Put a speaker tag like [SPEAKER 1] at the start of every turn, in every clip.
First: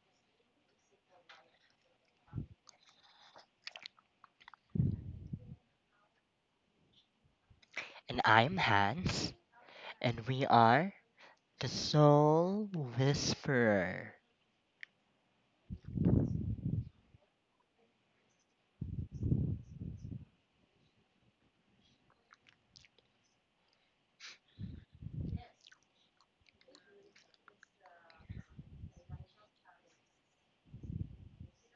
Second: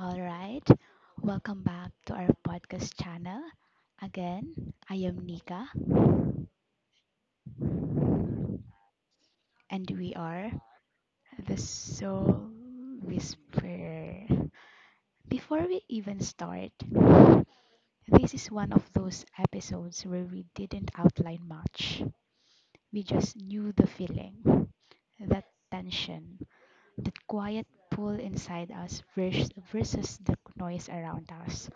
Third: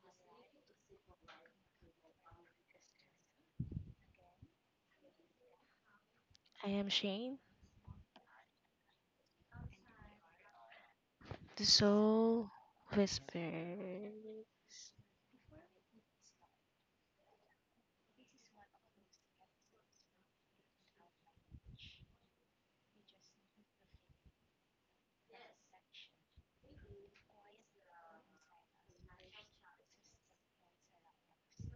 [SPEAKER 1] All right, welcome back to our podcast channel. Again, I am Nika
[SPEAKER 2] I am Shane,
[SPEAKER 3] And I'm Hans,
[SPEAKER 1] and we
[SPEAKER 3] and we
[SPEAKER 1] are
[SPEAKER 3] are
[SPEAKER 1] the
[SPEAKER 2] the
[SPEAKER 3] the
[SPEAKER 1] Soul
[SPEAKER 2] soul
[SPEAKER 3] Soul
[SPEAKER 2] whisperer.
[SPEAKER 3] Whisperer.
[SPEAKER 1] Whisperer. Before we even start, this is one of those episodes where we didn't outline much. We just knew the feeling, that tension, that quiet pull inside us versus the noise around us.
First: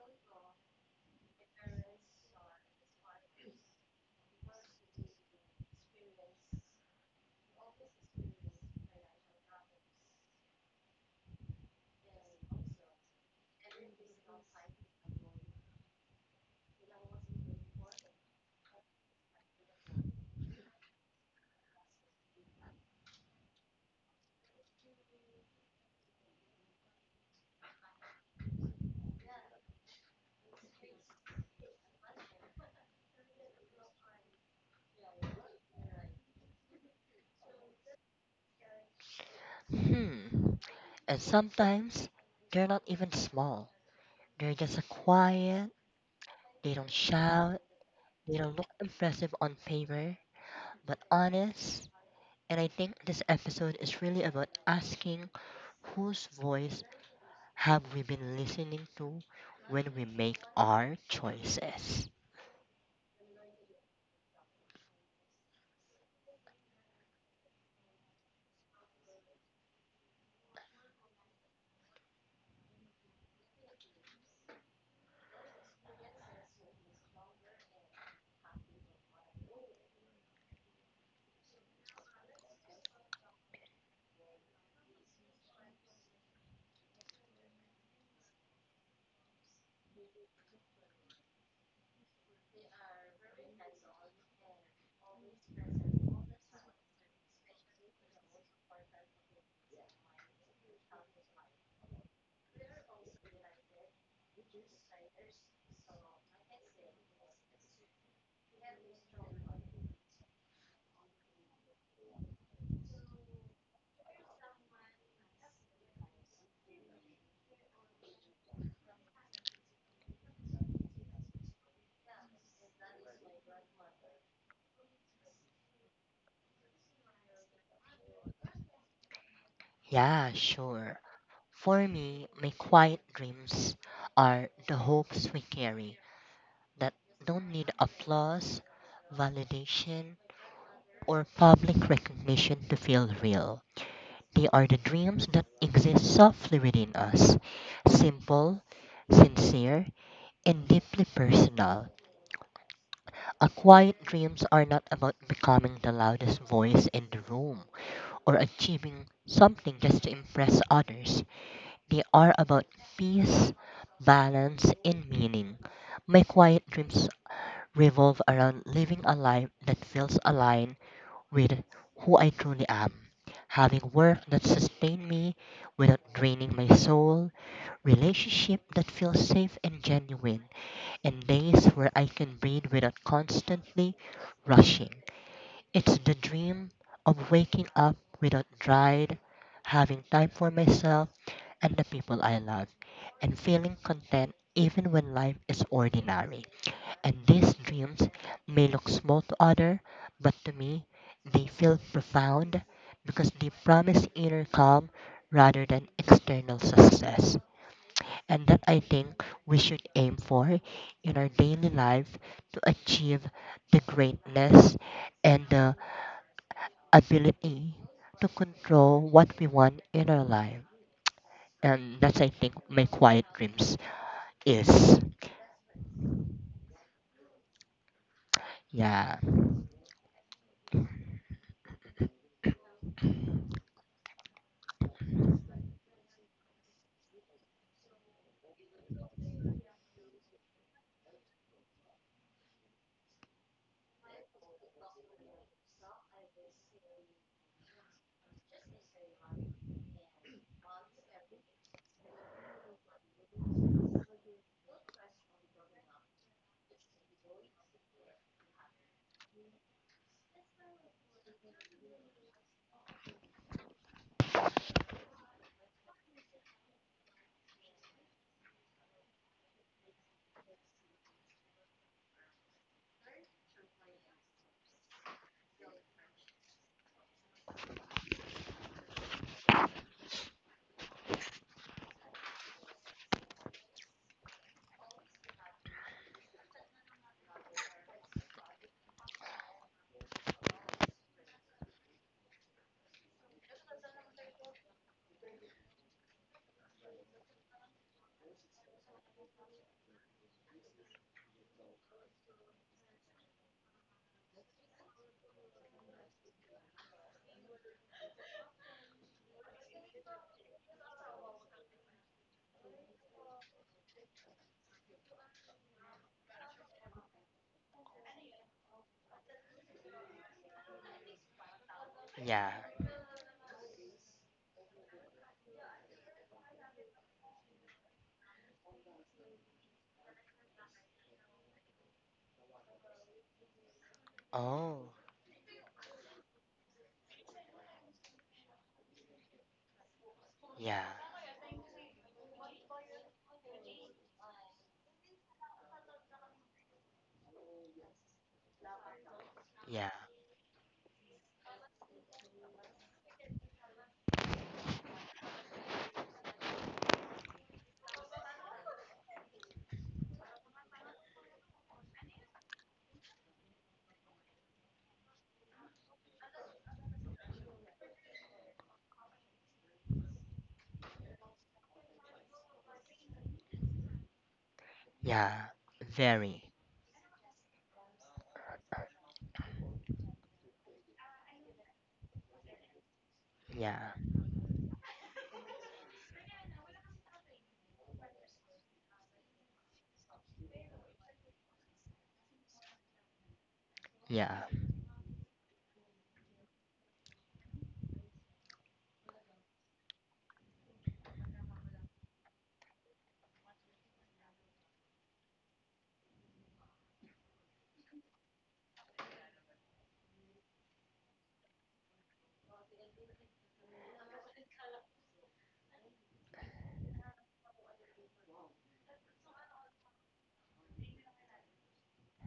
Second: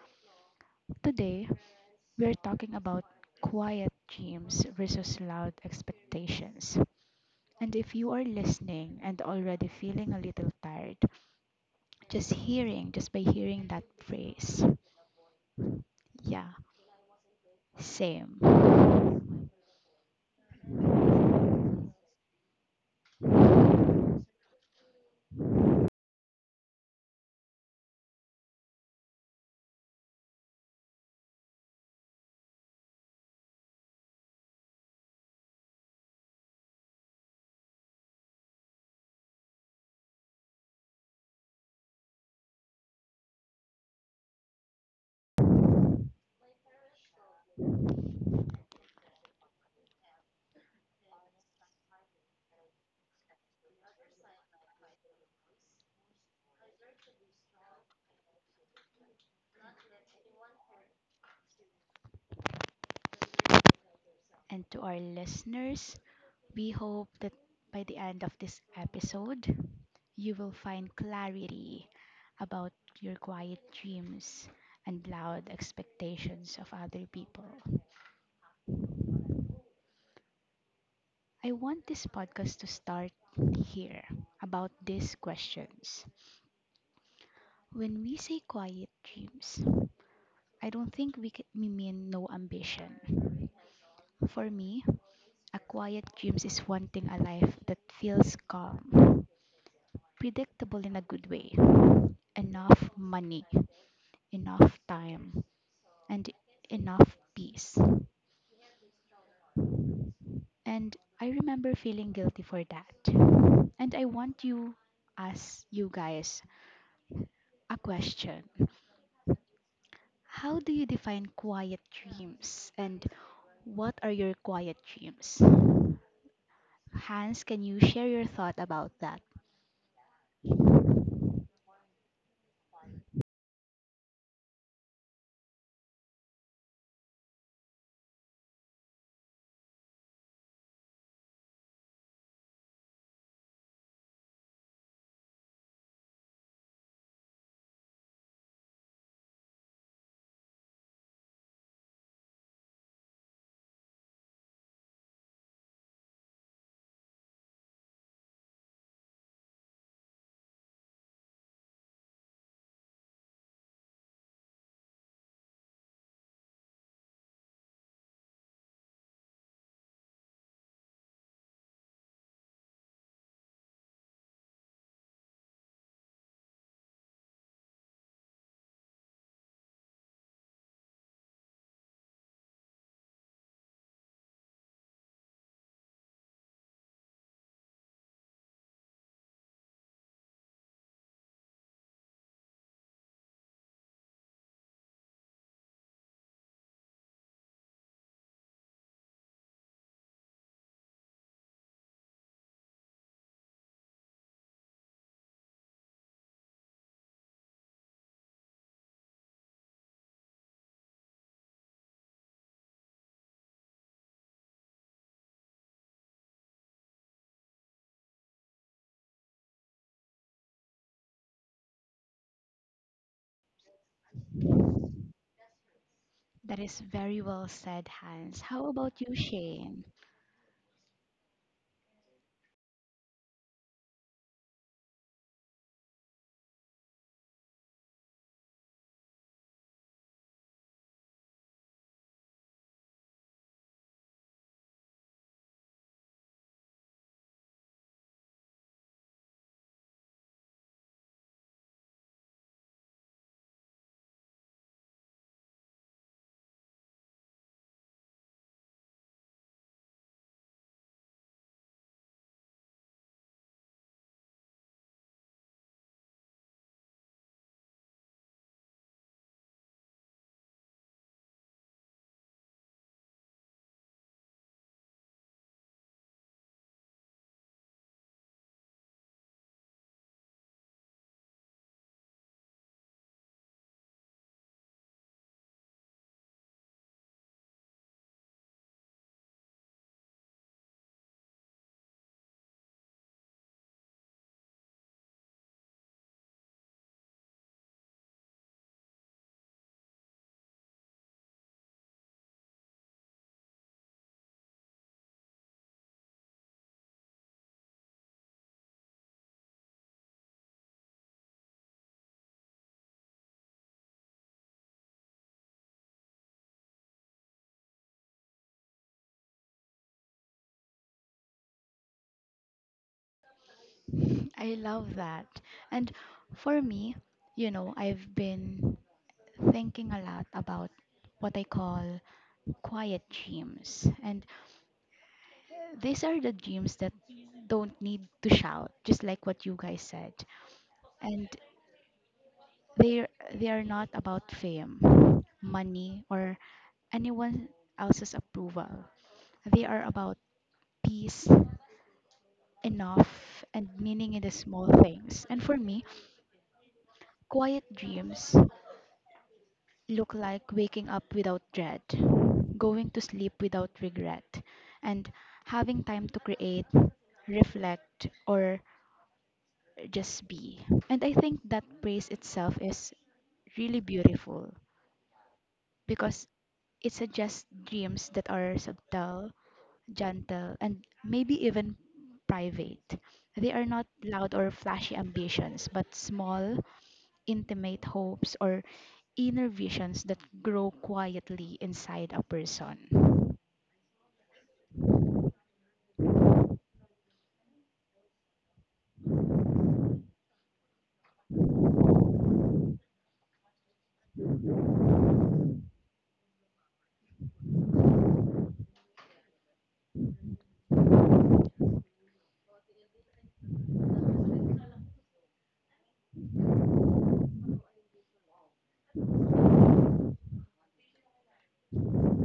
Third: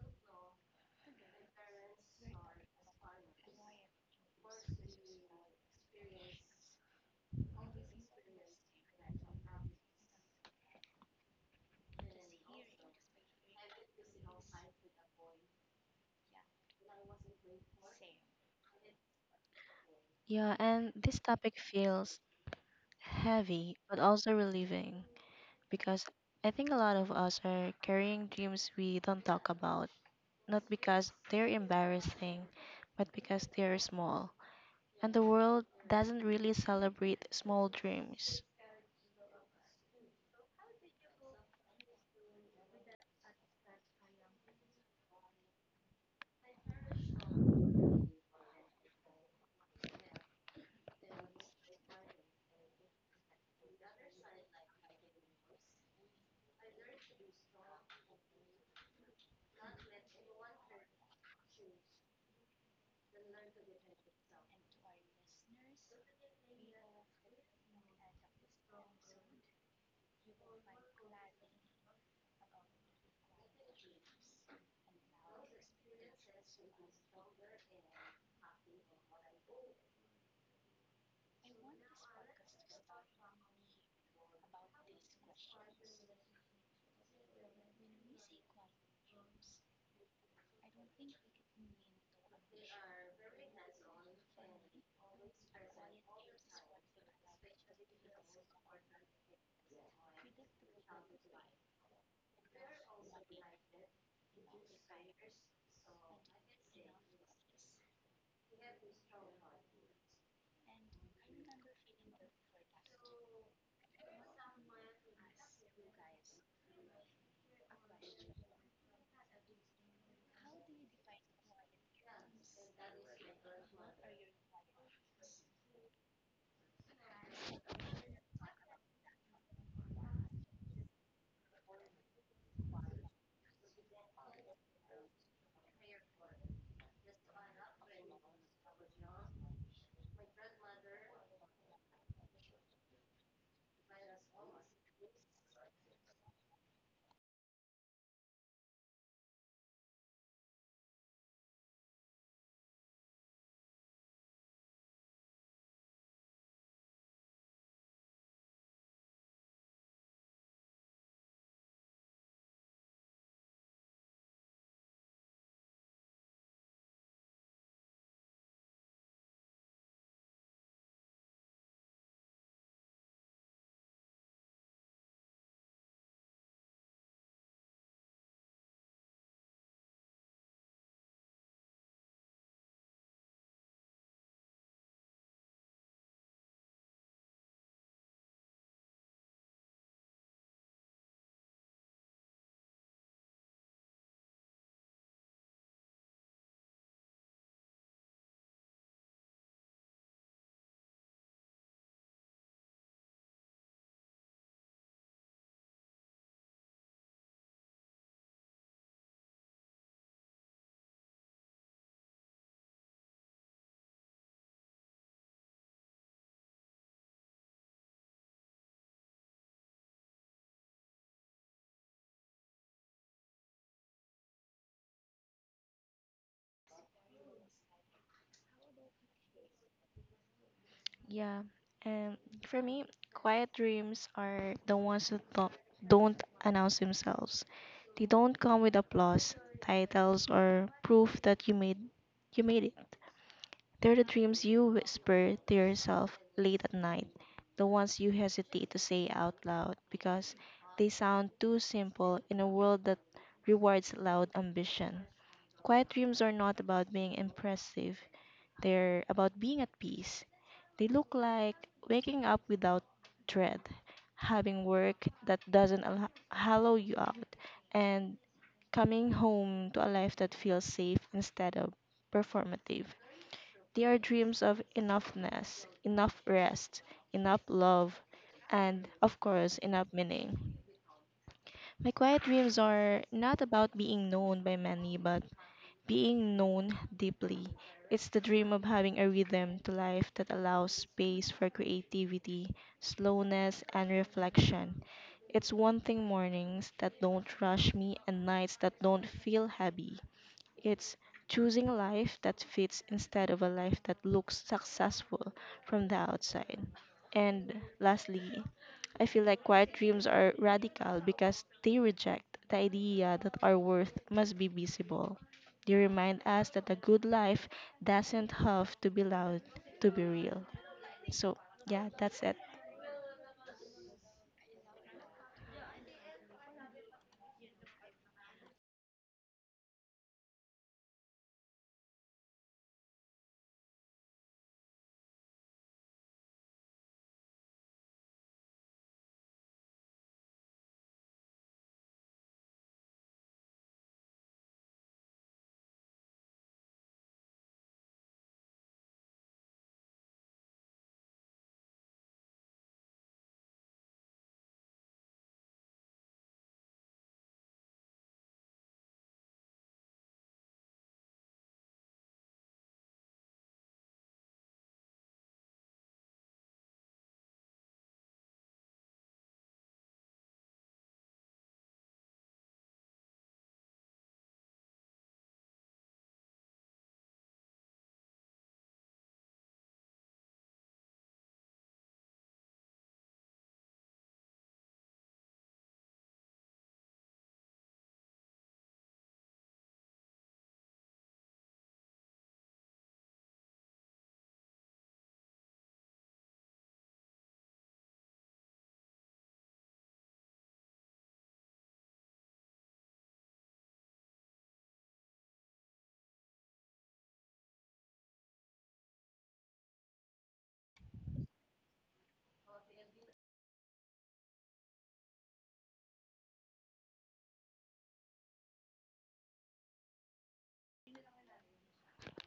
[SPEAKER 1] Today, we're talking about quiet dreams versus loud expectations. And if you are listening and already feeling a little tired, just by hearing that phrase, yeah, same.
[SPEAKER 2] Yeah, and this topic feels heavy but also relieving because I think a lot of us are carrying dreams we don't talk about, not because they're embarrassing, but because they're small. And the world doesn't really celebrate small dreams.
[SPEAKER 3] Hmm, and sometimes they're not even small. They're just a quiet, they don't shout, they don't look impressive on paper, but honest. And I think this episode is really about asking whose voice have we been listening to when we make our choices.
[SPEAKER 1] And to our listeners, we hope that by the end of this episode, you will find clarity about your quiet dreams and loud expectations of other people. I want this podcast to start here about these questions. When we say quiet dreams, I don't think we mean no ambition. For me, a quiet dreams is wanting a life that feels calm, predictable in a good way, enough money, enough time, and enough peace. And I remember feeling guilty for that. And ask you guys, a question. How do you define quiet dreams and what are your quiet dreams? Hans, can you share your thought about that?
[SPEAKER 3] Yeah, sure. For me, my quiet dreams are the hopes we carry that don't need applause, validation, or public recognition to feel real. They are the dreams that exist softly within us, simple, sincere, and deeply personal. Our quiet dreams are not about becoming the loudest voice in the room or achieving something just to impress others. They are about peace, balance, and meaning. My quiet dreams revolve around living a life that feels aligned with who I truly am, having work that sustains me without draining my soul, relationship that feels safe and genuine, and days where I can breathe without constantly rushing. It's the dream of waking up without dread, having time for myself and the people I love, and feeling content even when life is ordinary. And these dreams may look small to other, but to me, they feel profound because they promise inner calm rather than external success. And that, I think, we should aim for in our daily life to achieve the greatness and the ability to control what we want in our life. And that's, I think, my quiet dreams. Yes.
[SPEAKER 1] That is very well said, Hans. How about you,
[SPEAKER 3] Yeah.
[SPEAKER 1] Shane?
[SPEAKER 2] Yeah, and for me, quiet dreams are the ones that don't announce themselves. They don't come with applause, titles, or proof that you made it. They're the dreams you whisper to yourself late at night, the ones you hesitate to say out loud because they sound too simple in a world that rewards loud ambition. Quiet dreams are not about being impressive, they're about being at peace. They look like waking up without dread, having work that doesn't hollow you out, and coming home to a life that feels safe instead of performative. They are dreams of enoughness, enough rest, enough love, and of course, enough meaning. My quiet dreams are not about being known by many, but being known deeply. It's the dream of having a rhythm to life that allows space for creativity, slowness, and reflection. It's wanting mornings that don't rush me and nights that don't feel heavy. It's choosing a life that fits instead of a life that looks successful from the outside. And lastly, I feel like quiet dreams are radical because they reject the idea that our worth must be visible. They remind us that a good life doesn't have to be loud to be real. So, yeah, that's it.
[SPEAKER 3] Yeah.
[SPEAKER 1] I love that. And for me, I've been thinking a lot about what I call quiet dreams. And
[SPEAKER 3] Oh.
[SPEAKER 1] these are the dreams that don't need to shout, just like what you guys said.
[SPEAKER 3] Yeah.
[SPEAKER 1] And They they are not about fame, money, or anyone else's approval. They are
[SPEAKER 3] Yeah.
[SPEAKER 1] about peace, enough, and meaning in the small things. And for me, quiet dreams look like waking up without dread, going to sleep without regret, and having time to create, reflect, or just be. And I think that praise itself is really beautiful
[SPEAKER 3] Yeah.
[SPEAKER 1] because
[SPEAKER 3] Very.
[SPEAKER 1] it suggests dreams that are subtle, gentle, and maybe even private. They are not
[SPEAKER 3] Yeah.
[SPEAKER 1] loud or flashy ambitions, but small, intimate hopes or inner visions that grow quietly inside a person.
[SPEAKER 3] Yeah.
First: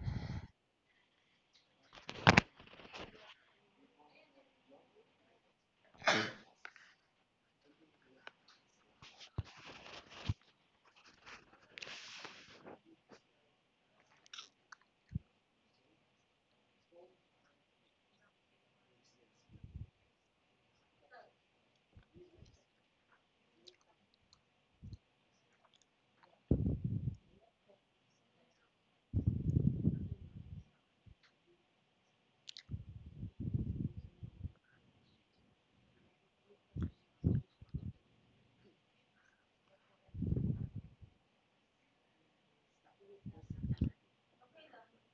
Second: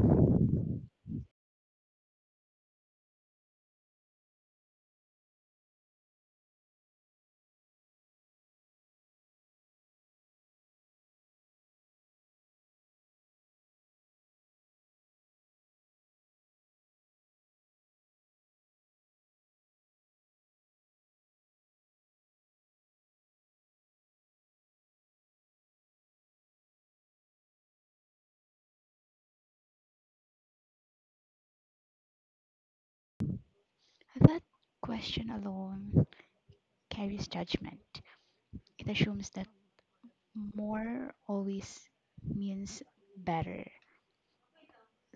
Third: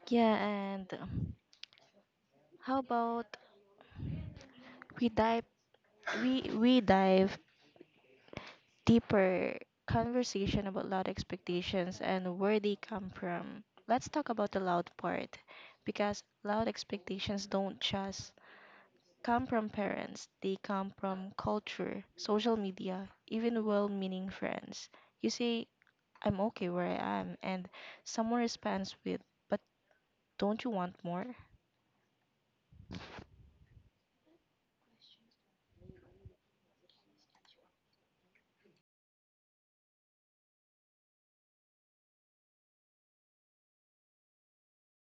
[SPEAKER 2] Yeah, and How about we dive we dive deeper conversation about loud expectations and where they come from. Let's talk about the loud part because loud expectations don't just come from parents, they come from culture, social media, even well meaning friends. You say, I'm okay where I am, and someone responds with, but don't you want more?
[SPEAKER 1] That question alone carries judgment. It assumes that more always means better,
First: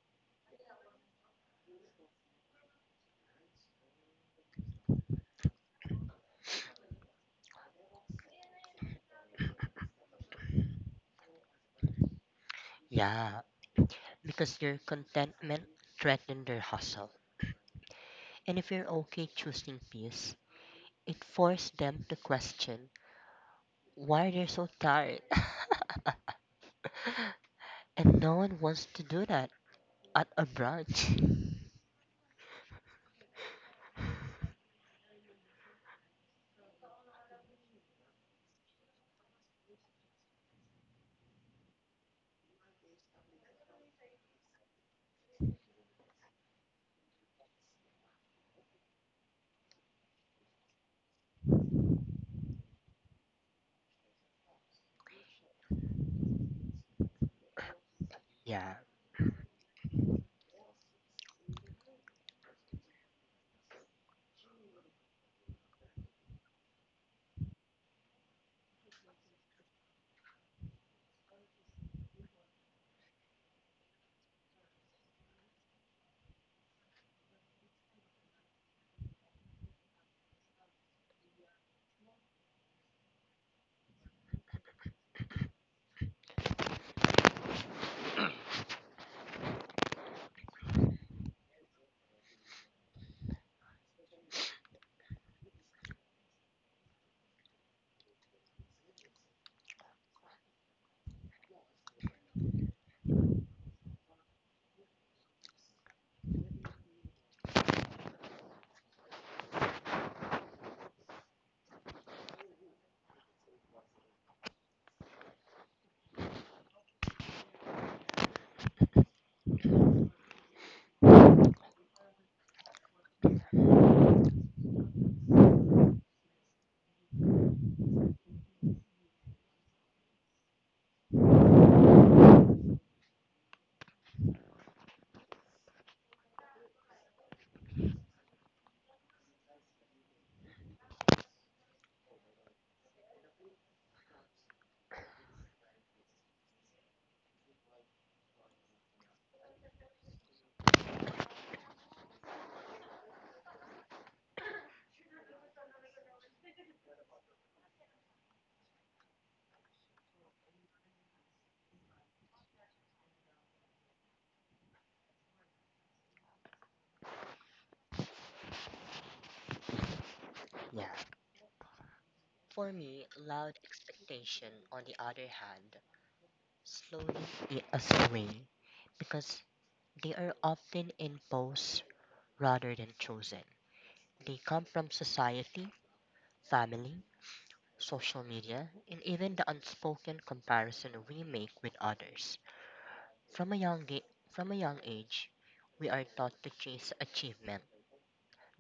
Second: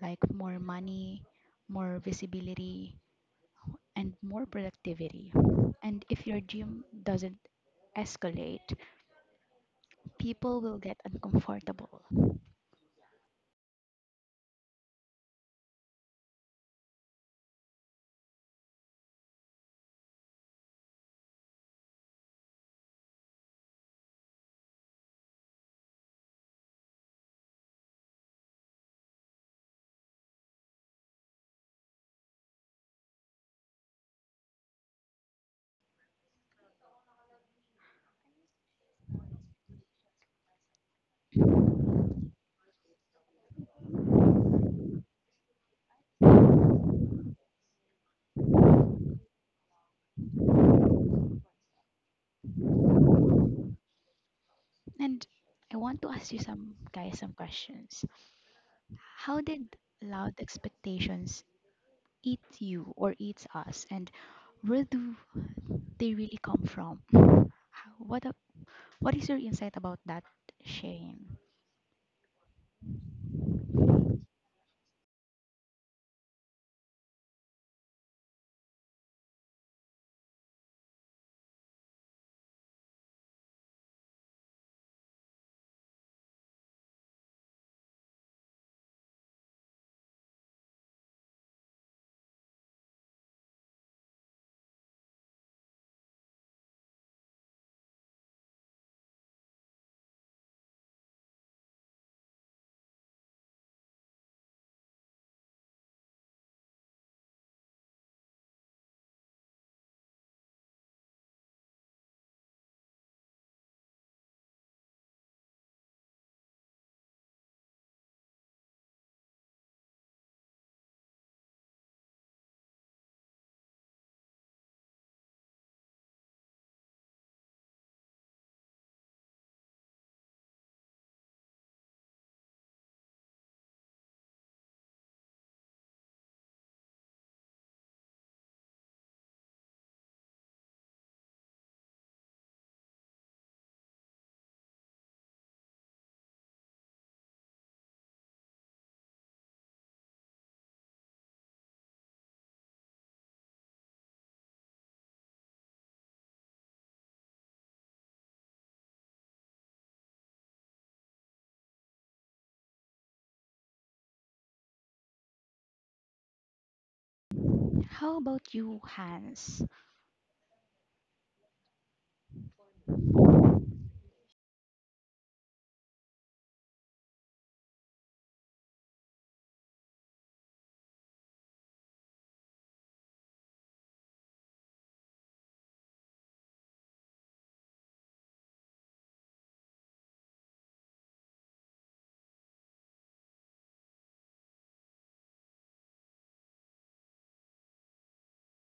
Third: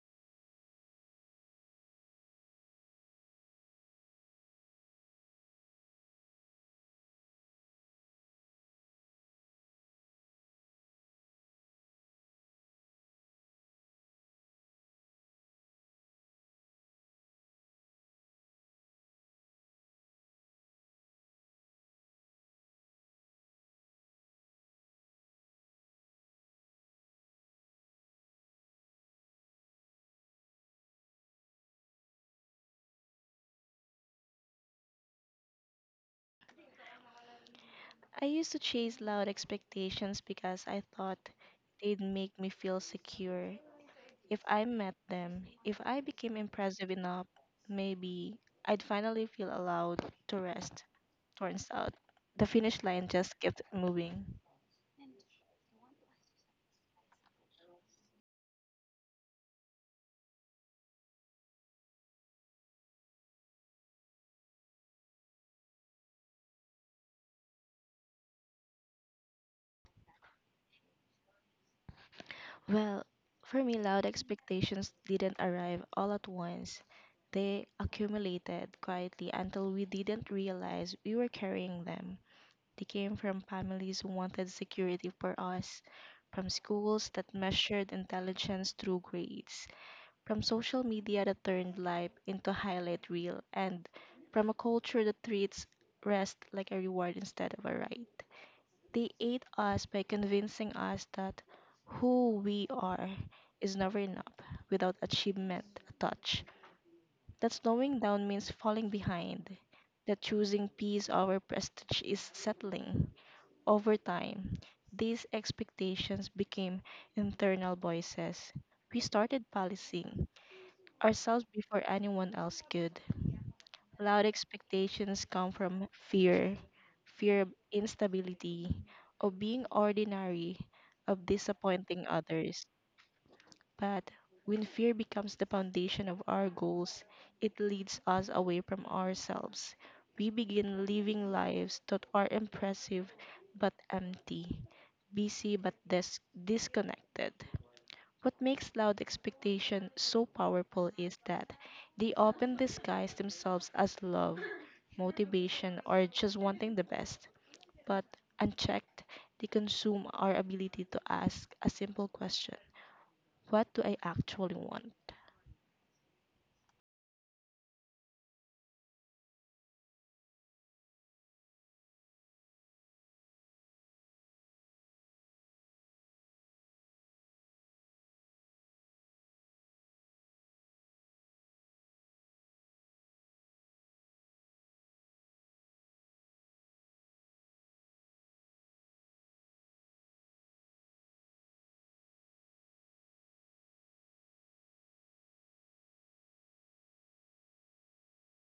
[SPEAKER 1] like more money, more visibility, and more productivity. And if your gym doesn't escalate, people will get uncomfortable.
[SPEAKER 3] Yeah. Because your contentment threatened their hustle. And if you're okay choosing peace, it forced them to question why they're so tired. And no one wants to do that at a brunch.
[SPEAKER 2] I used to chase loud expectations because I thought they'd make me feel secure. If I met them, if I became impressive enough, maybe I'd finally feel allowed to rest. Turns out, the finish line just kept moving.
[SPEAKER 1] And I want to ask you some guys some questions.
[SPEAKER 3] Yeah.
[SPEAKER 1] How did loud expectations eat you or eats us? And where do they really come from? How- What a- what is your insight about that, Shane?
[SPEAKER 2] Well, for me, loud expectations didn't arrive all at once. They accumulated quietly until we didn't realize we were carrying them. They came from families who wanted security for us, from schools that measured intelligence through grades, from social media that turned life into a highlight reel, and from a culture that treats rest like a reward instead of a right. They ate us by convincing us that who we are is never enough without achievement, a touch. That slowing down means falling behind, that choosing peace over prestige is settling. Over time, these expectations became internal voices. We started policing ourselves before anyone else could. Loud expectations come from fear, fear of instability, of being ordinary, of disappointing others. But when fear becomes the foundation of our goals, it leads us away from ourselves. We begin living lives that are impressive but empty, busy but disconnected. What makes loud expectation so powerful is that they often disguise themselves as love, motivation, or just wanting the best. But unchecked, they consume our ability to ask a simple question: what do I actually want?
[SPEAKER 1] How about you, Hans?
[SPEAKER 3] Yeah. For me, loud expectation, on the other hand, slowly ate us away because they are often imposed rather than chosen. They come from society, family, social media, and even the unspoken comparison we make with others. From a young ga- from a young age, we are taught to chase achievement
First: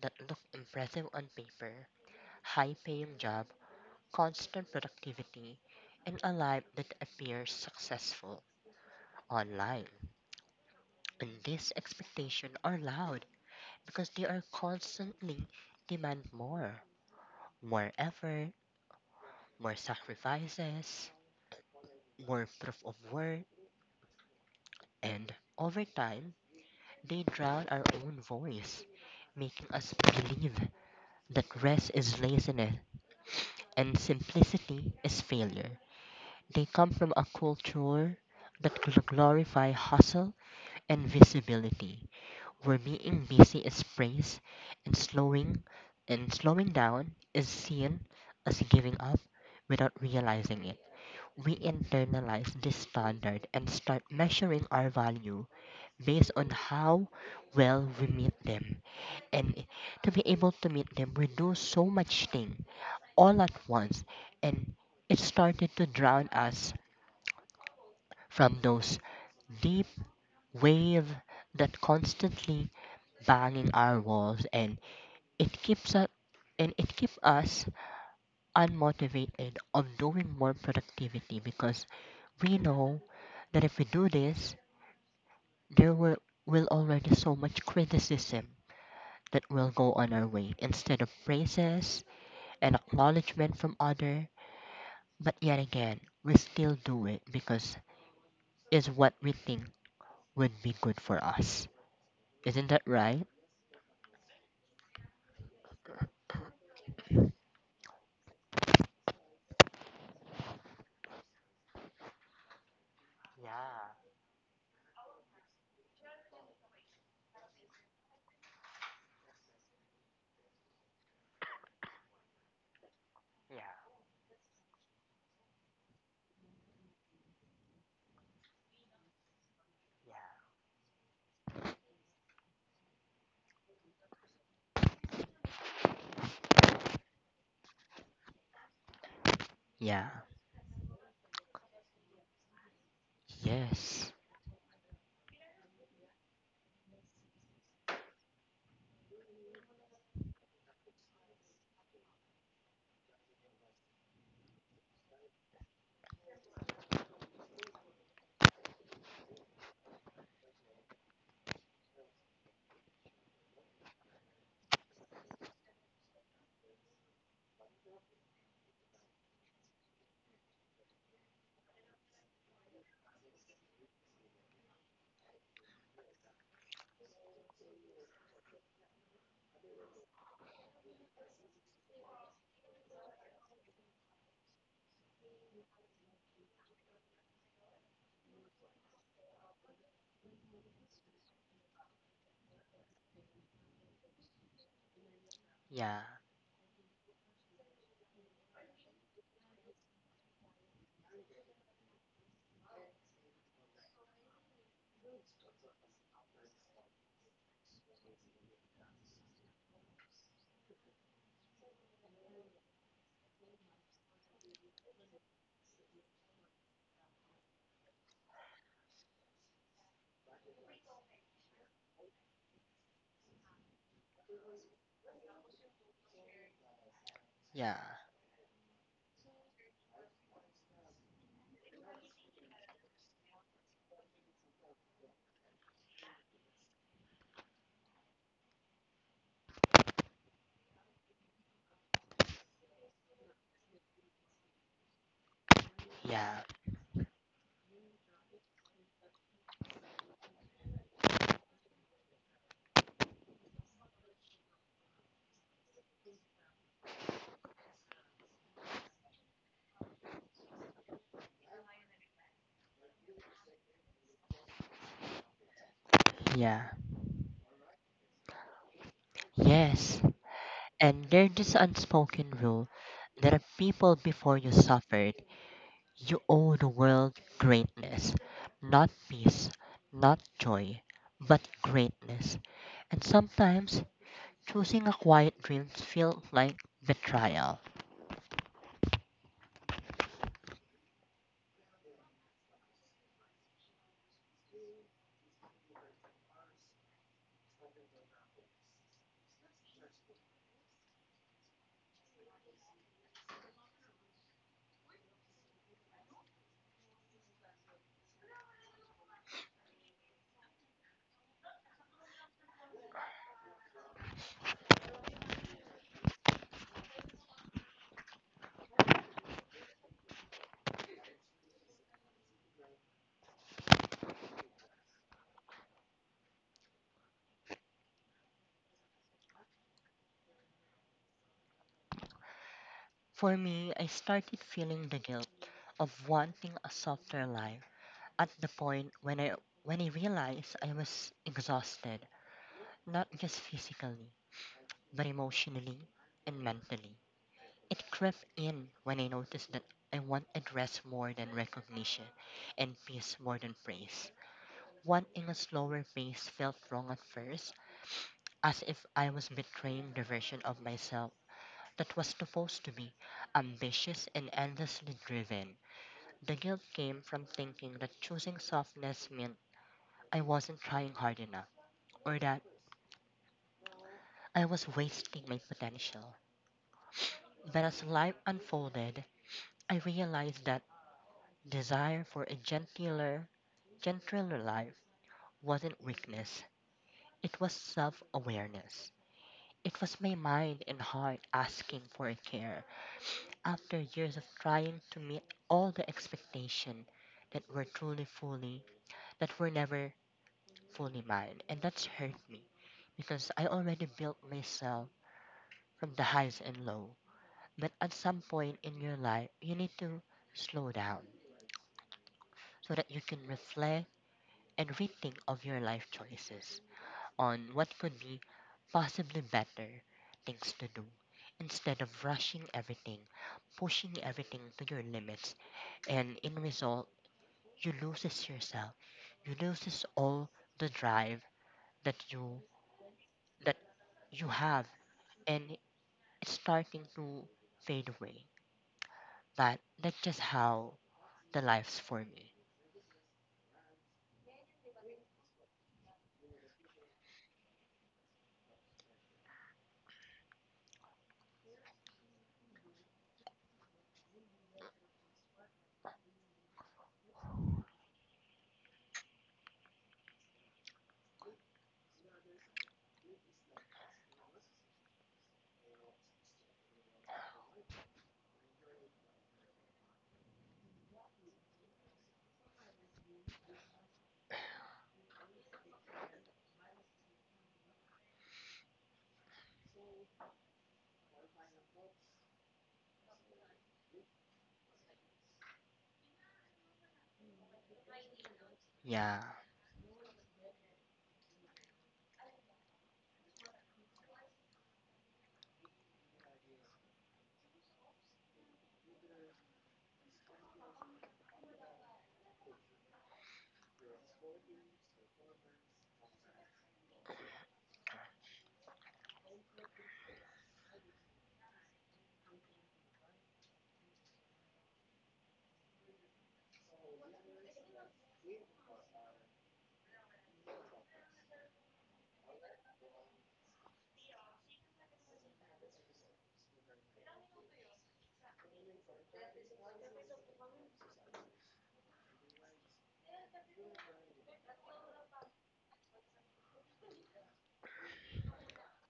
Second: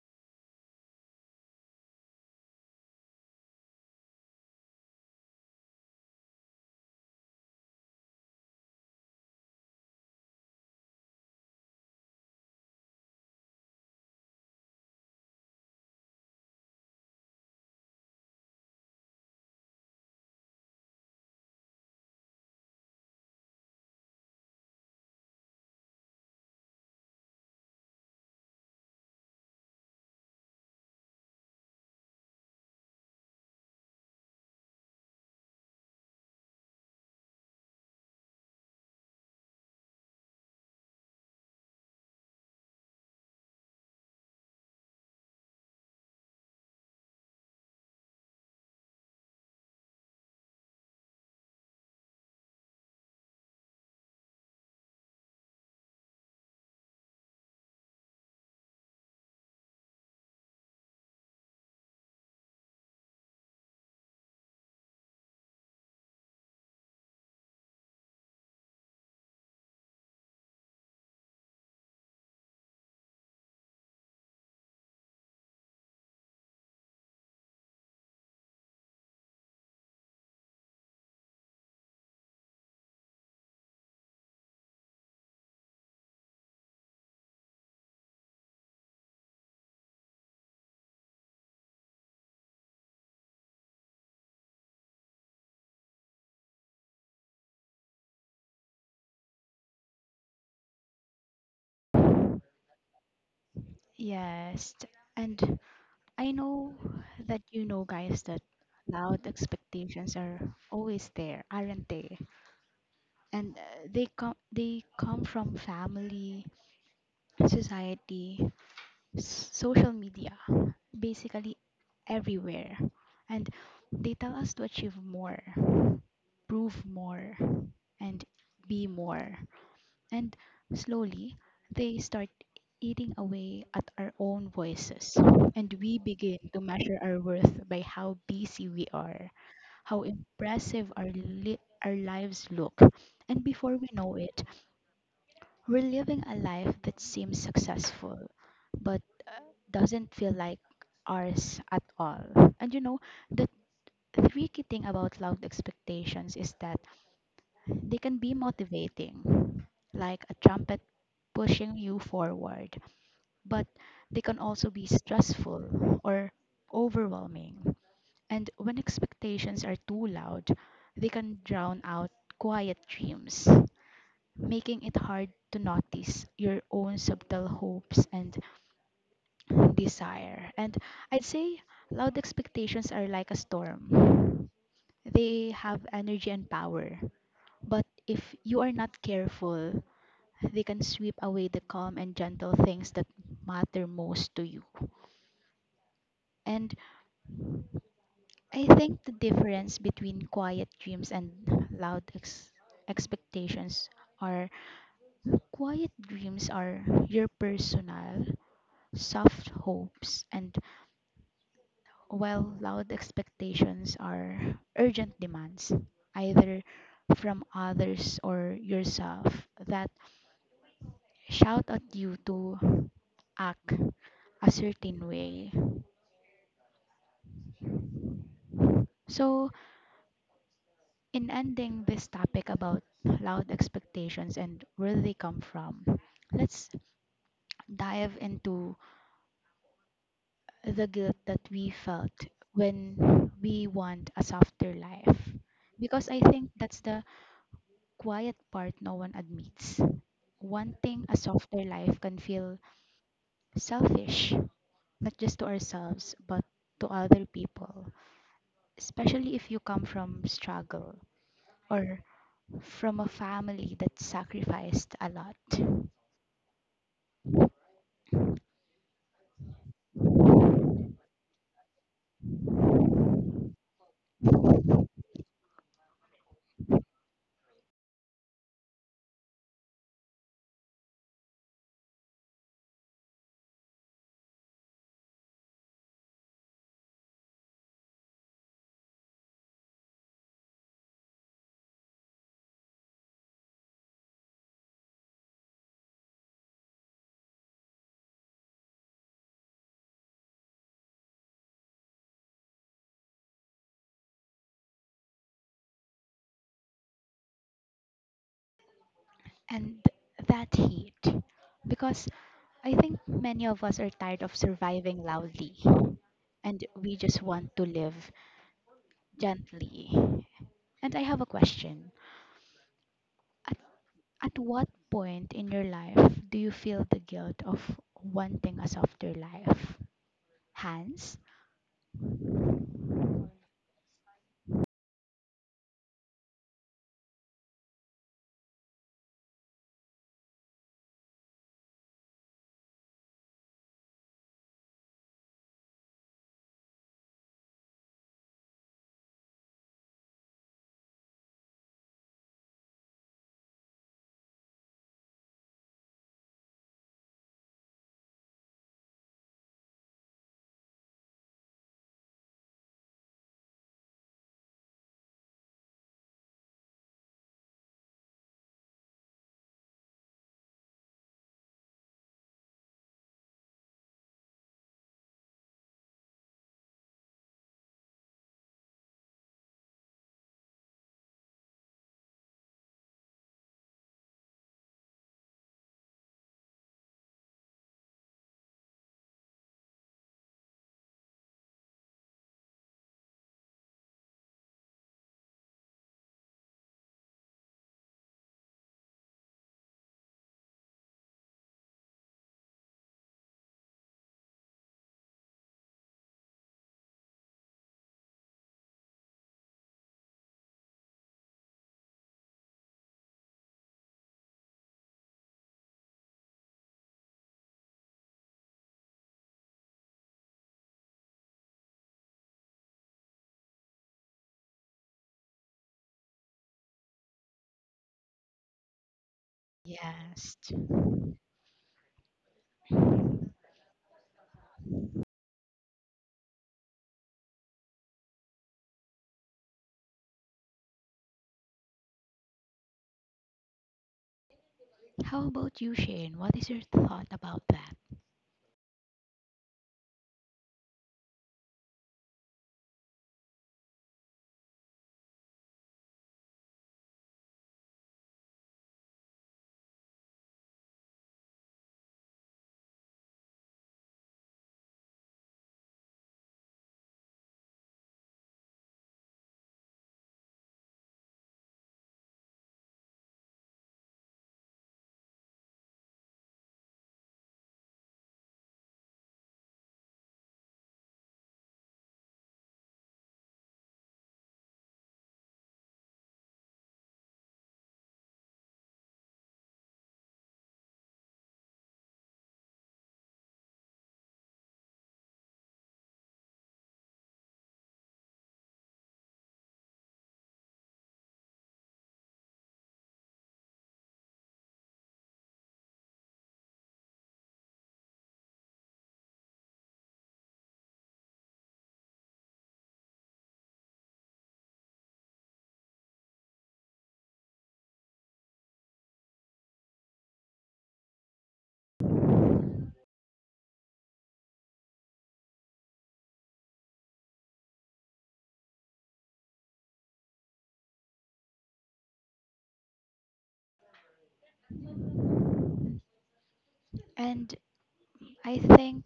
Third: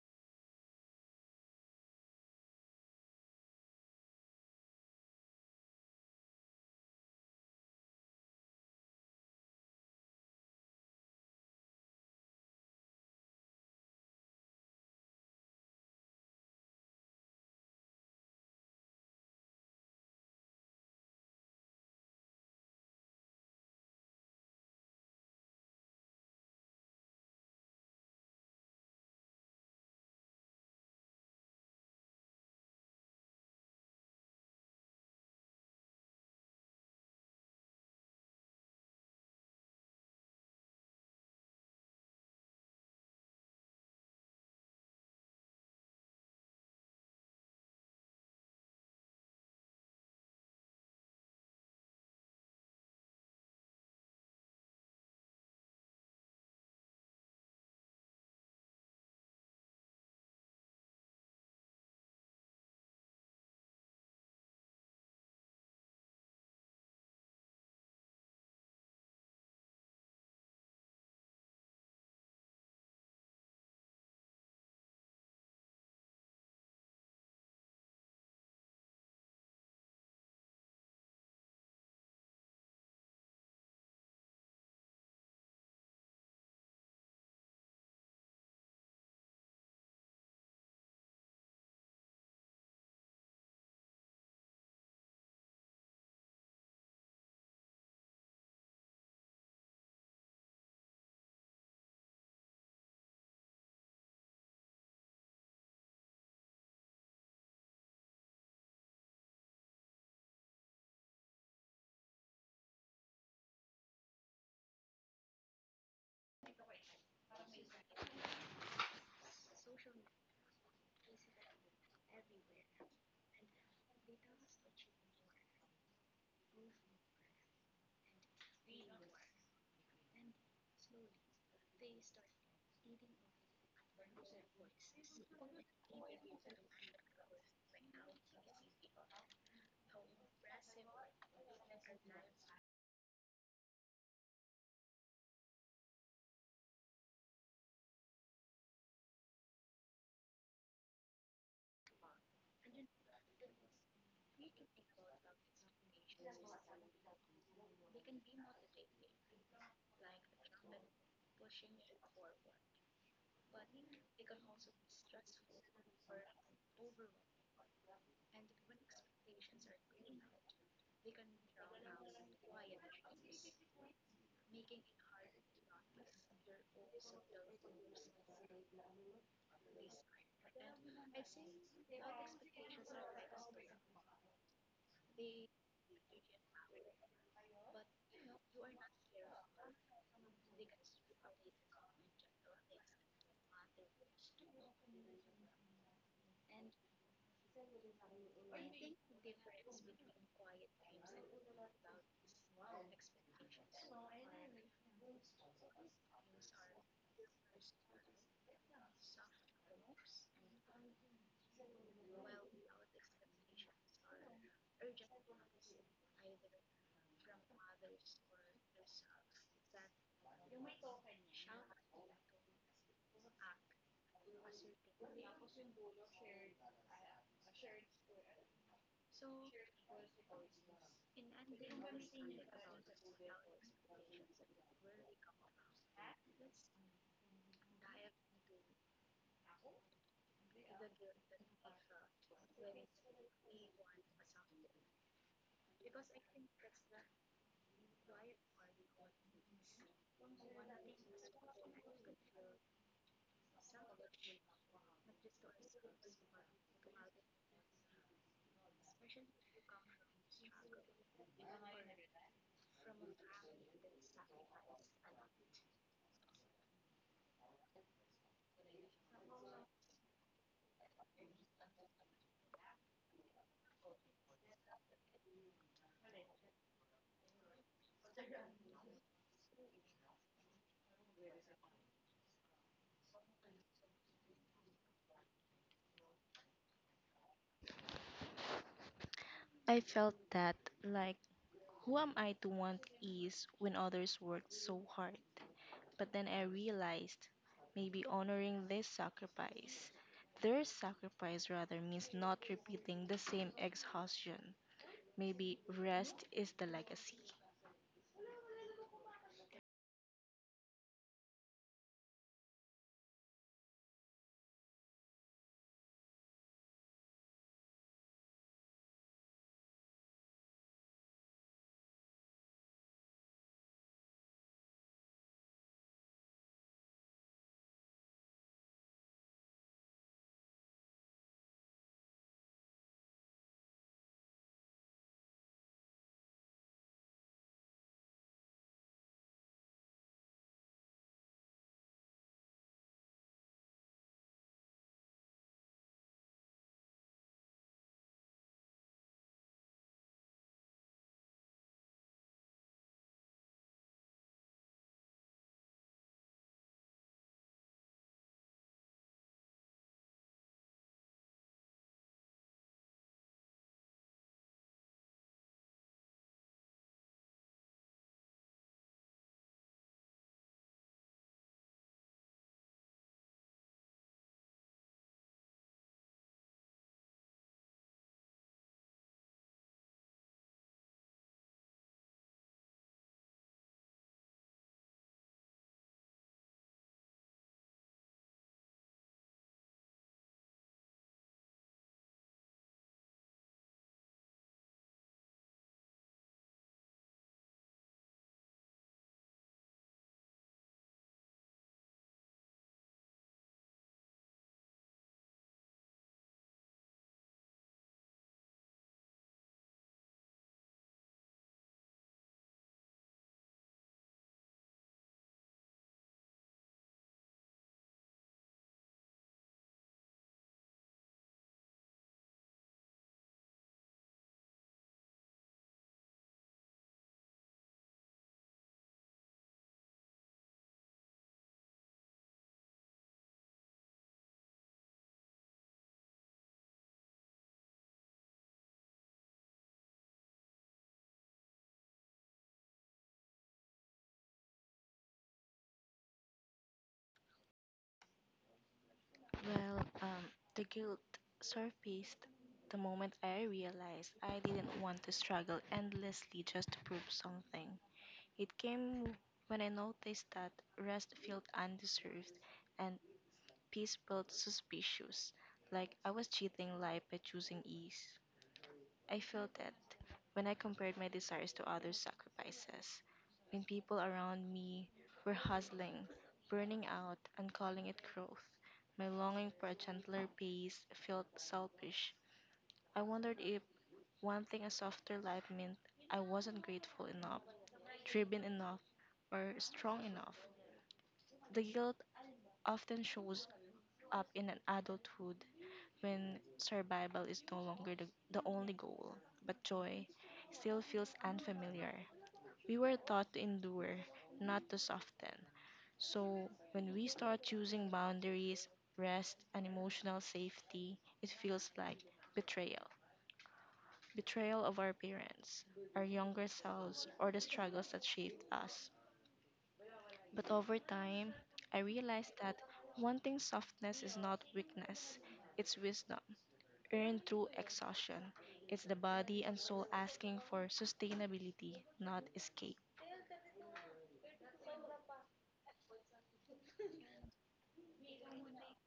[SPEAKER 3] that look impressive on paper, high-paying job, constant productivity, and a life that appears successful online. And these expectations are loud because they are constantly demand more, more effort, more sacrifices, more proof of work, and over time, they drown our own voice, making us believe that rest is laziness and simplicity is failure. They come from a culture that glorify hustle and visibility, where being busy is praised and slowing down is seen as giving up without realizing it. We internalize this standard and start measuring our value based on how well we meet them. And to be able to meet them, we do so much thing all at once and it started to drown us from those deep wave that constantly banging our walls and It keeps us it keeps us unmotivated on doing more productivity because we know that if we do this, there will, will already so much criticism that will go on our way instead of praises and acknowledgement from other. But yet again, we still do it because it's what we think would be good for us. Isn't that right?
[SPEAKER 1] Yes, and I know that you know, guys, that loud expectations are always there, aren't they? And
[SPEAKER 3] Yeah,
[SPEAKER 1] they come from family, society, social media, basically everywhere. And
[SPEAKER 3] yeah,
[SPEAKER 1] they tell us to achieve more, prove more, and be more. And slowly, they start eating away at our own voices. And we begin to measure our worth by how busy we are, how
[SPEAKER 3] yeah.
[SPEAKER 1] impressive our lives look. And
[SPEAKER 3] Yeah.
[SPEAKER 1] before we
[SPEAKER 3] Yes.
[SPEAKER 1] know it, we're living a life that seems successful, but doesn't feel like ours at all. And the tricky thing about loud expectations is that they can be motivating, like a trumpet pushing you forward, but they can also be stressful or overwhelming. And when expectations are too loud, they can drown out quiet dreams, making it hard to notice your own subtle hopes and desire. And I'd say loud expectations are like a storm. They have energy and power. But if you are not careful, they can sweep away the calm and gentle things that matter most to you.
[SPEAKER 3] Yeah.
[SPEAKER 1] And I think the difference between quiet dreams and loud expectations are quiet dreams are your personal, soft hopes, and while loud expectations are urgent demands, either from others or yourself, that shout at you to act a certain way.
[SPEAKER 3] Yeah.
[SPEAKER 1] So, in ending this topic about loud expectations and where they come from, let's dive into the guilt that we felt when we want a softer life. Because I
[SPEAKER 3] Yeah.
[SPEAKER 1] think that's the quiet part no one admits. Wanting a softer life can feel selfish, not just to ourselves, but to other people, especially if you come from struggle or from a family that sacrificed a lot.
[SPEAKER 3] Yeah. Yes, and there's this unspoken rule that if people before you suffered, you owe the world greatness. Not peace, not joy, but greatness. And sometimes, choosing a quiet dream feels like betrayal.
[SPEAKER 2] I felt that, like, who am I to want ease when others worked so hard? But then I realized maybe honoring this sacrifice, their sacrifice rather, means not repeating the same exhaustion. Maybe rest is the legacy.
[SPEAKER 1] And that heat because I think many of us are tired of surviving loudly and we just want to live gently. And I have a question. At, at what point in your life do you feel the guilt of wanting a softer life? Hans?
[SPEAKER 3] For me, I started feeling the guilt of wanting a softer life at the point when I realized I was exhausted, not just physically, but emotionally and mentally. It crept in when I noticed that I want address more than recognition and peace more than praise. Wanting a slower pace felt wrong at first, as if I was betraying the version of myself that was supposed to be ambitious and endlessly driven. The guilt came from thinking that choosing softness meant I wasn't trying hard enough, or that I was wasting my potential. But as life unfolded, I realized that desire for a gentler life wasn't weakness, it was self awareness. It was my mind and heart asking for a care after years of trying to meet all the expectations that were truly fully, that were never fully mine. And that's hurt me because I already built myself from the highs and low. But at some point in your life, you need to slow down so that you can reflect and rethink of your life choices on what would be possibly better things to do instead of rushing everything, pushing everything to your limits, and in result, you loses yourself. You loses all
[SPEAKER 1] Yes.
[SPEAKER 3] the drive that that you have, and it's starting to fade away. But that's just how the life's for me.
[SPEAKER 1] How about you, Shane? What is your thought about that?
[SPEAKER 2] Well, um, the guilt surfaced the moment I realized I didn't want to struggle endlessly just to prove something. It came when I noticed that rest felt undeserved and peace felt suspicious, like I was cheating life by choosing ease. I felt that when I compared my desires to others' sacrifices, when people around me were hustling, burning out, and calling it growth, my longing for a gentler pace felt selfish. I wondered if wanting a softer life meant I wasn't grateful enough, driven enough,
[SPEAKER 3] Yeah,
[SPEAKER 2] or strong enough. The guilt often shows up in an adulthood when survival is no longer the only goal, but joy still feels unfamiliar. We were taught to endure, not to soften. So when we start choosing boundaries, rest, and emotional safety, it feels like betrayal. Betrayal of our parents, our younger selves, or the struggles that shaped us. But over time, I realized that wanting softness is not weakness, it's wisdom, earned through exhaustion. It's the body and soul asking for sustainability, not escape.
[SPEAKER 1] And I think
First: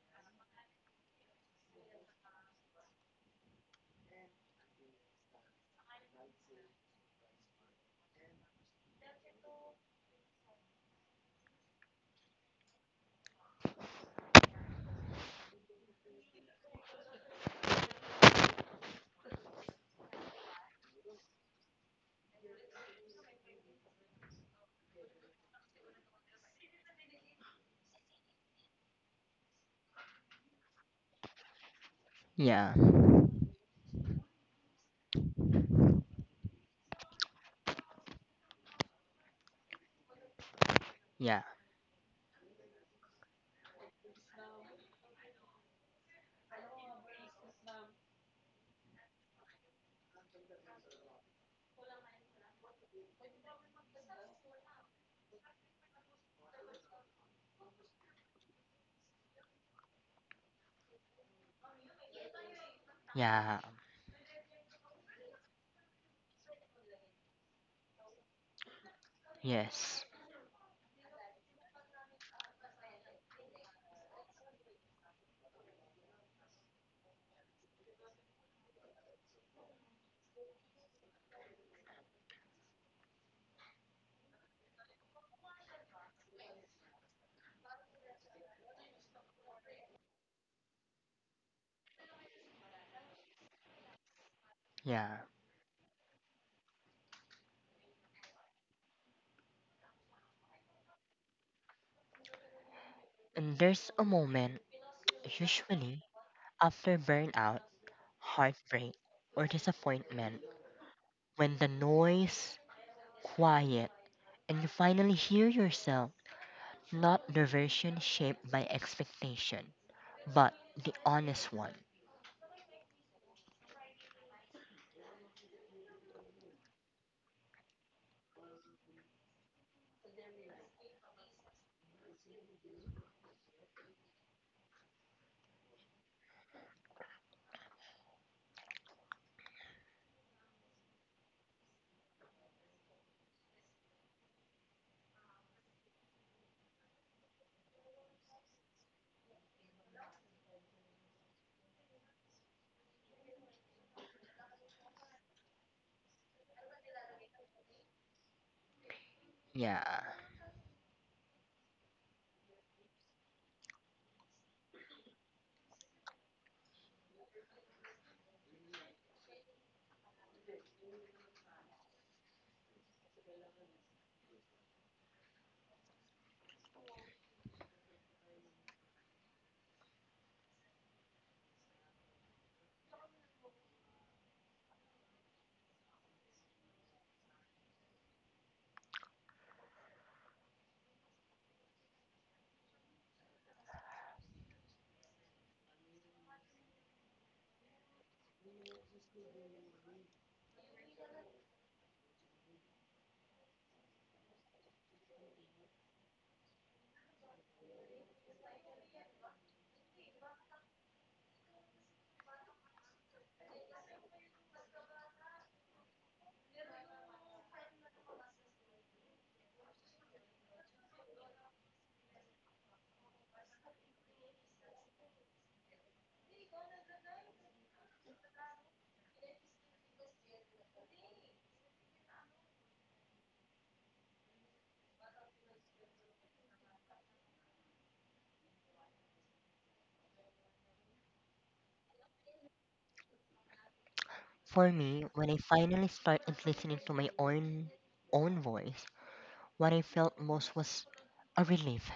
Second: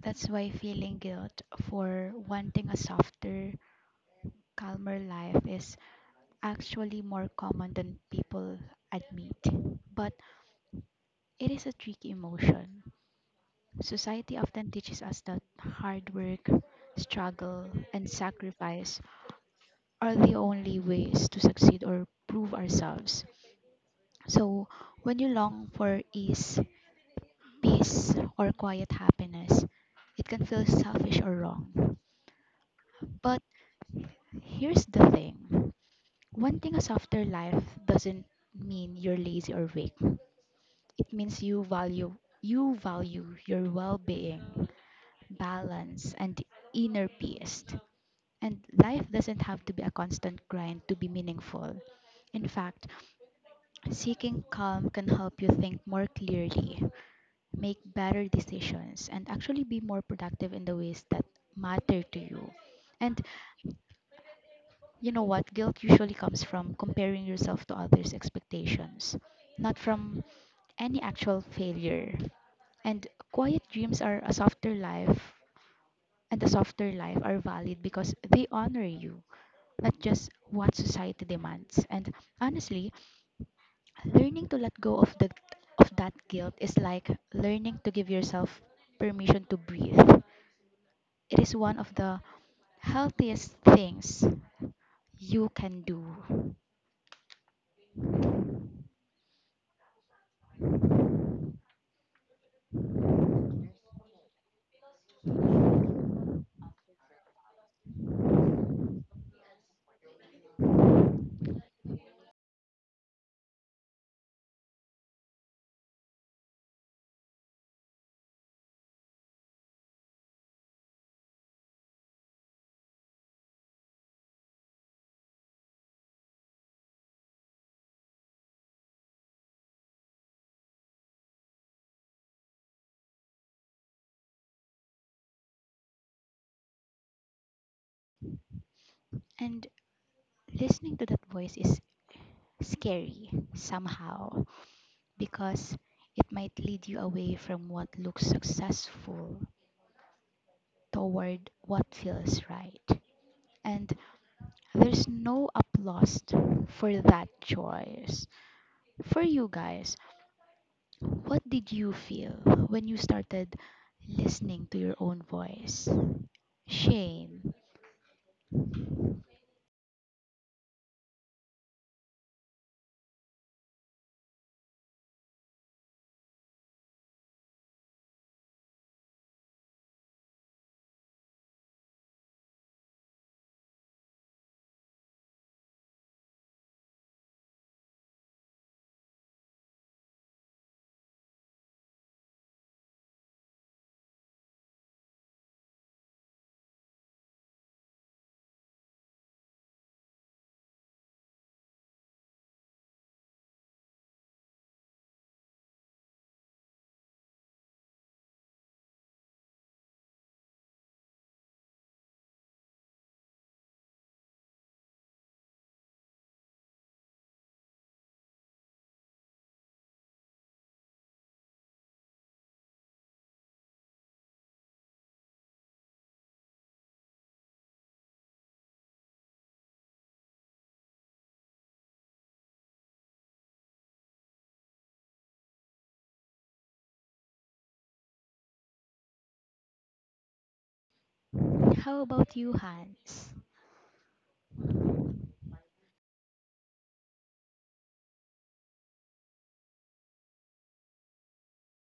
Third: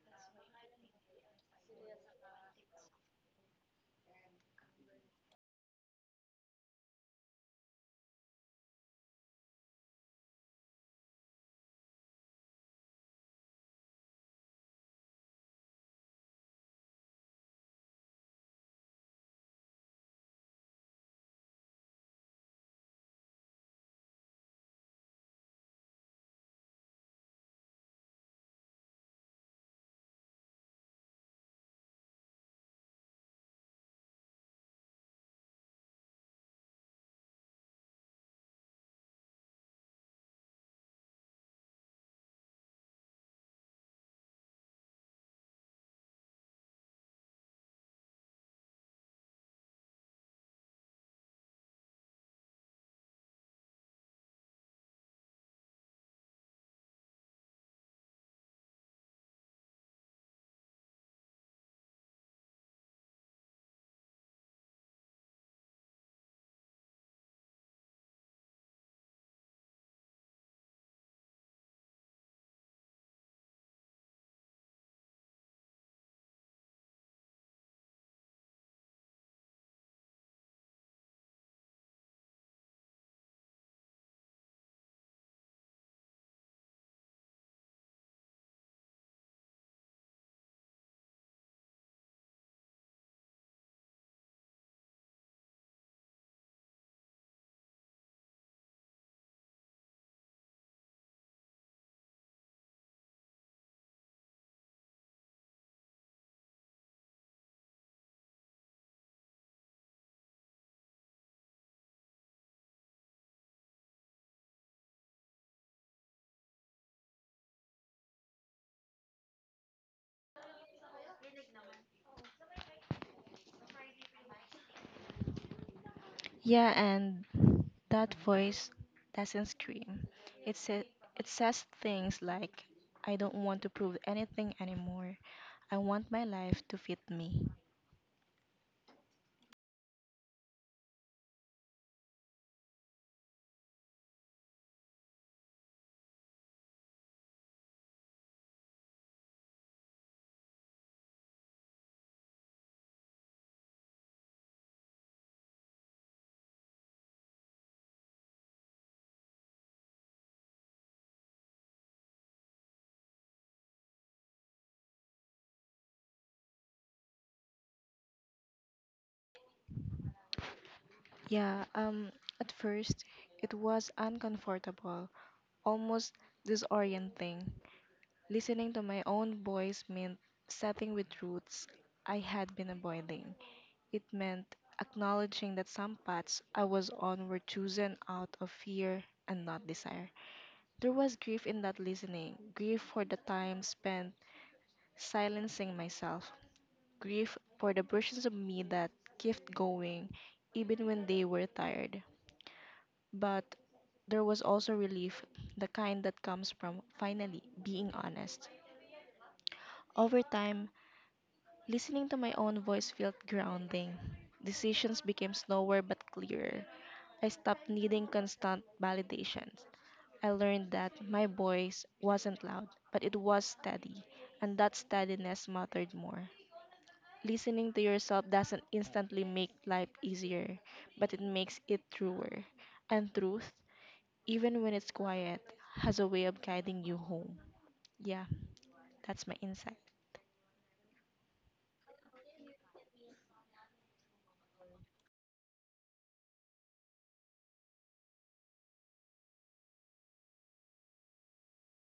[SPEAKER 1] that's why feeling guilt for wanting a softer calmer life is actually more common than people admit. But it is a tricky emotion. Society often teaches us that hard work, struggle, and sacrifice are the only ways to succeed or prove ourselves. So, when you long for ease, peace, or quiet happiness, it can feel selfish or wrong.
[SPEAKER 3] yeah,
[SPEAKER 1] But here's the thing, wanting a softer life doesn't mean you're lazy or weak. It
[SPEAKER 3] yeah,
[SPEAKER 1] means you value your well-being, balance, and inner peace. And life doesn't have to be a constant grind to be meaningful. In fact, seeking calm can help you think more clearly, make better decisions, and actually be more productive in the ways that matter to you. And
[SPEAKER 3] yeah.
[SPEAKER 1] you know what? Guilt usually comes from comparing yourself to others' expectations, not
[SPEAKER 3] Yes,
[SPEAKER 1] from any actual failure. And quiet dreams are a softer life, and a softer life are valid because they honor you, not just what society demands. And honestly, learning to let go of that guilt is like learning to give yourself permission to breathe. It is one of the healthiest things
[SPEAKER 3] yeah.
[SPEAKER 1] you can do.
[SPEAKER 3] And there's a moment, usually after burnout, heartbreak, or disappointment, when the noise quiet and you finally hear yourself, not the version shaped by expectation, but the honest one.
[SPEAKER 2] Yeah, and that voice doesn't scream. It, says, it says things like, I don't want to prove anything anymore. I want my life to fit me.
[SPEAKER 1] And listening to that voice is scary somehow because it might lead you away from what looks successful toward what feels right. And there's no applause for that choice. For you guys,
[SPEAKER 3] Yeah.
[SPEAKER 1] what did you feel when you started listening to your own voice? Shame.
[SPEAKER 2] Yeah, um, at first, it was uncomfortable, almost disorienting. Listening to my own voice meant setting with roots I had been avoiding. It meant acknowledging that some paths I was on were chosen out of fear and not desire. There was grief in that listening, grief for the time spent silencing myself, grief for the versions of me that kept going even when they were tired, but there was also relief, the kind that comes from finally being honest. Over time, listening to my own voice felt grounding. Decisions became slower but clearer. I stopped needing constant validation. I learned that my voice wasn't loud, but it was steady, and that steadiness mattered more. Listening to yourself doesn't instantly make life easier, but it makes it truer. And truth, even when it's quiet, has a way of guiding you home. Yeah, that's my insight.
[SPEAKER 1] How about you, Hans?
[SPEAKER 3] For me, when I finally started listening to my own voice, what I felt most was a relief.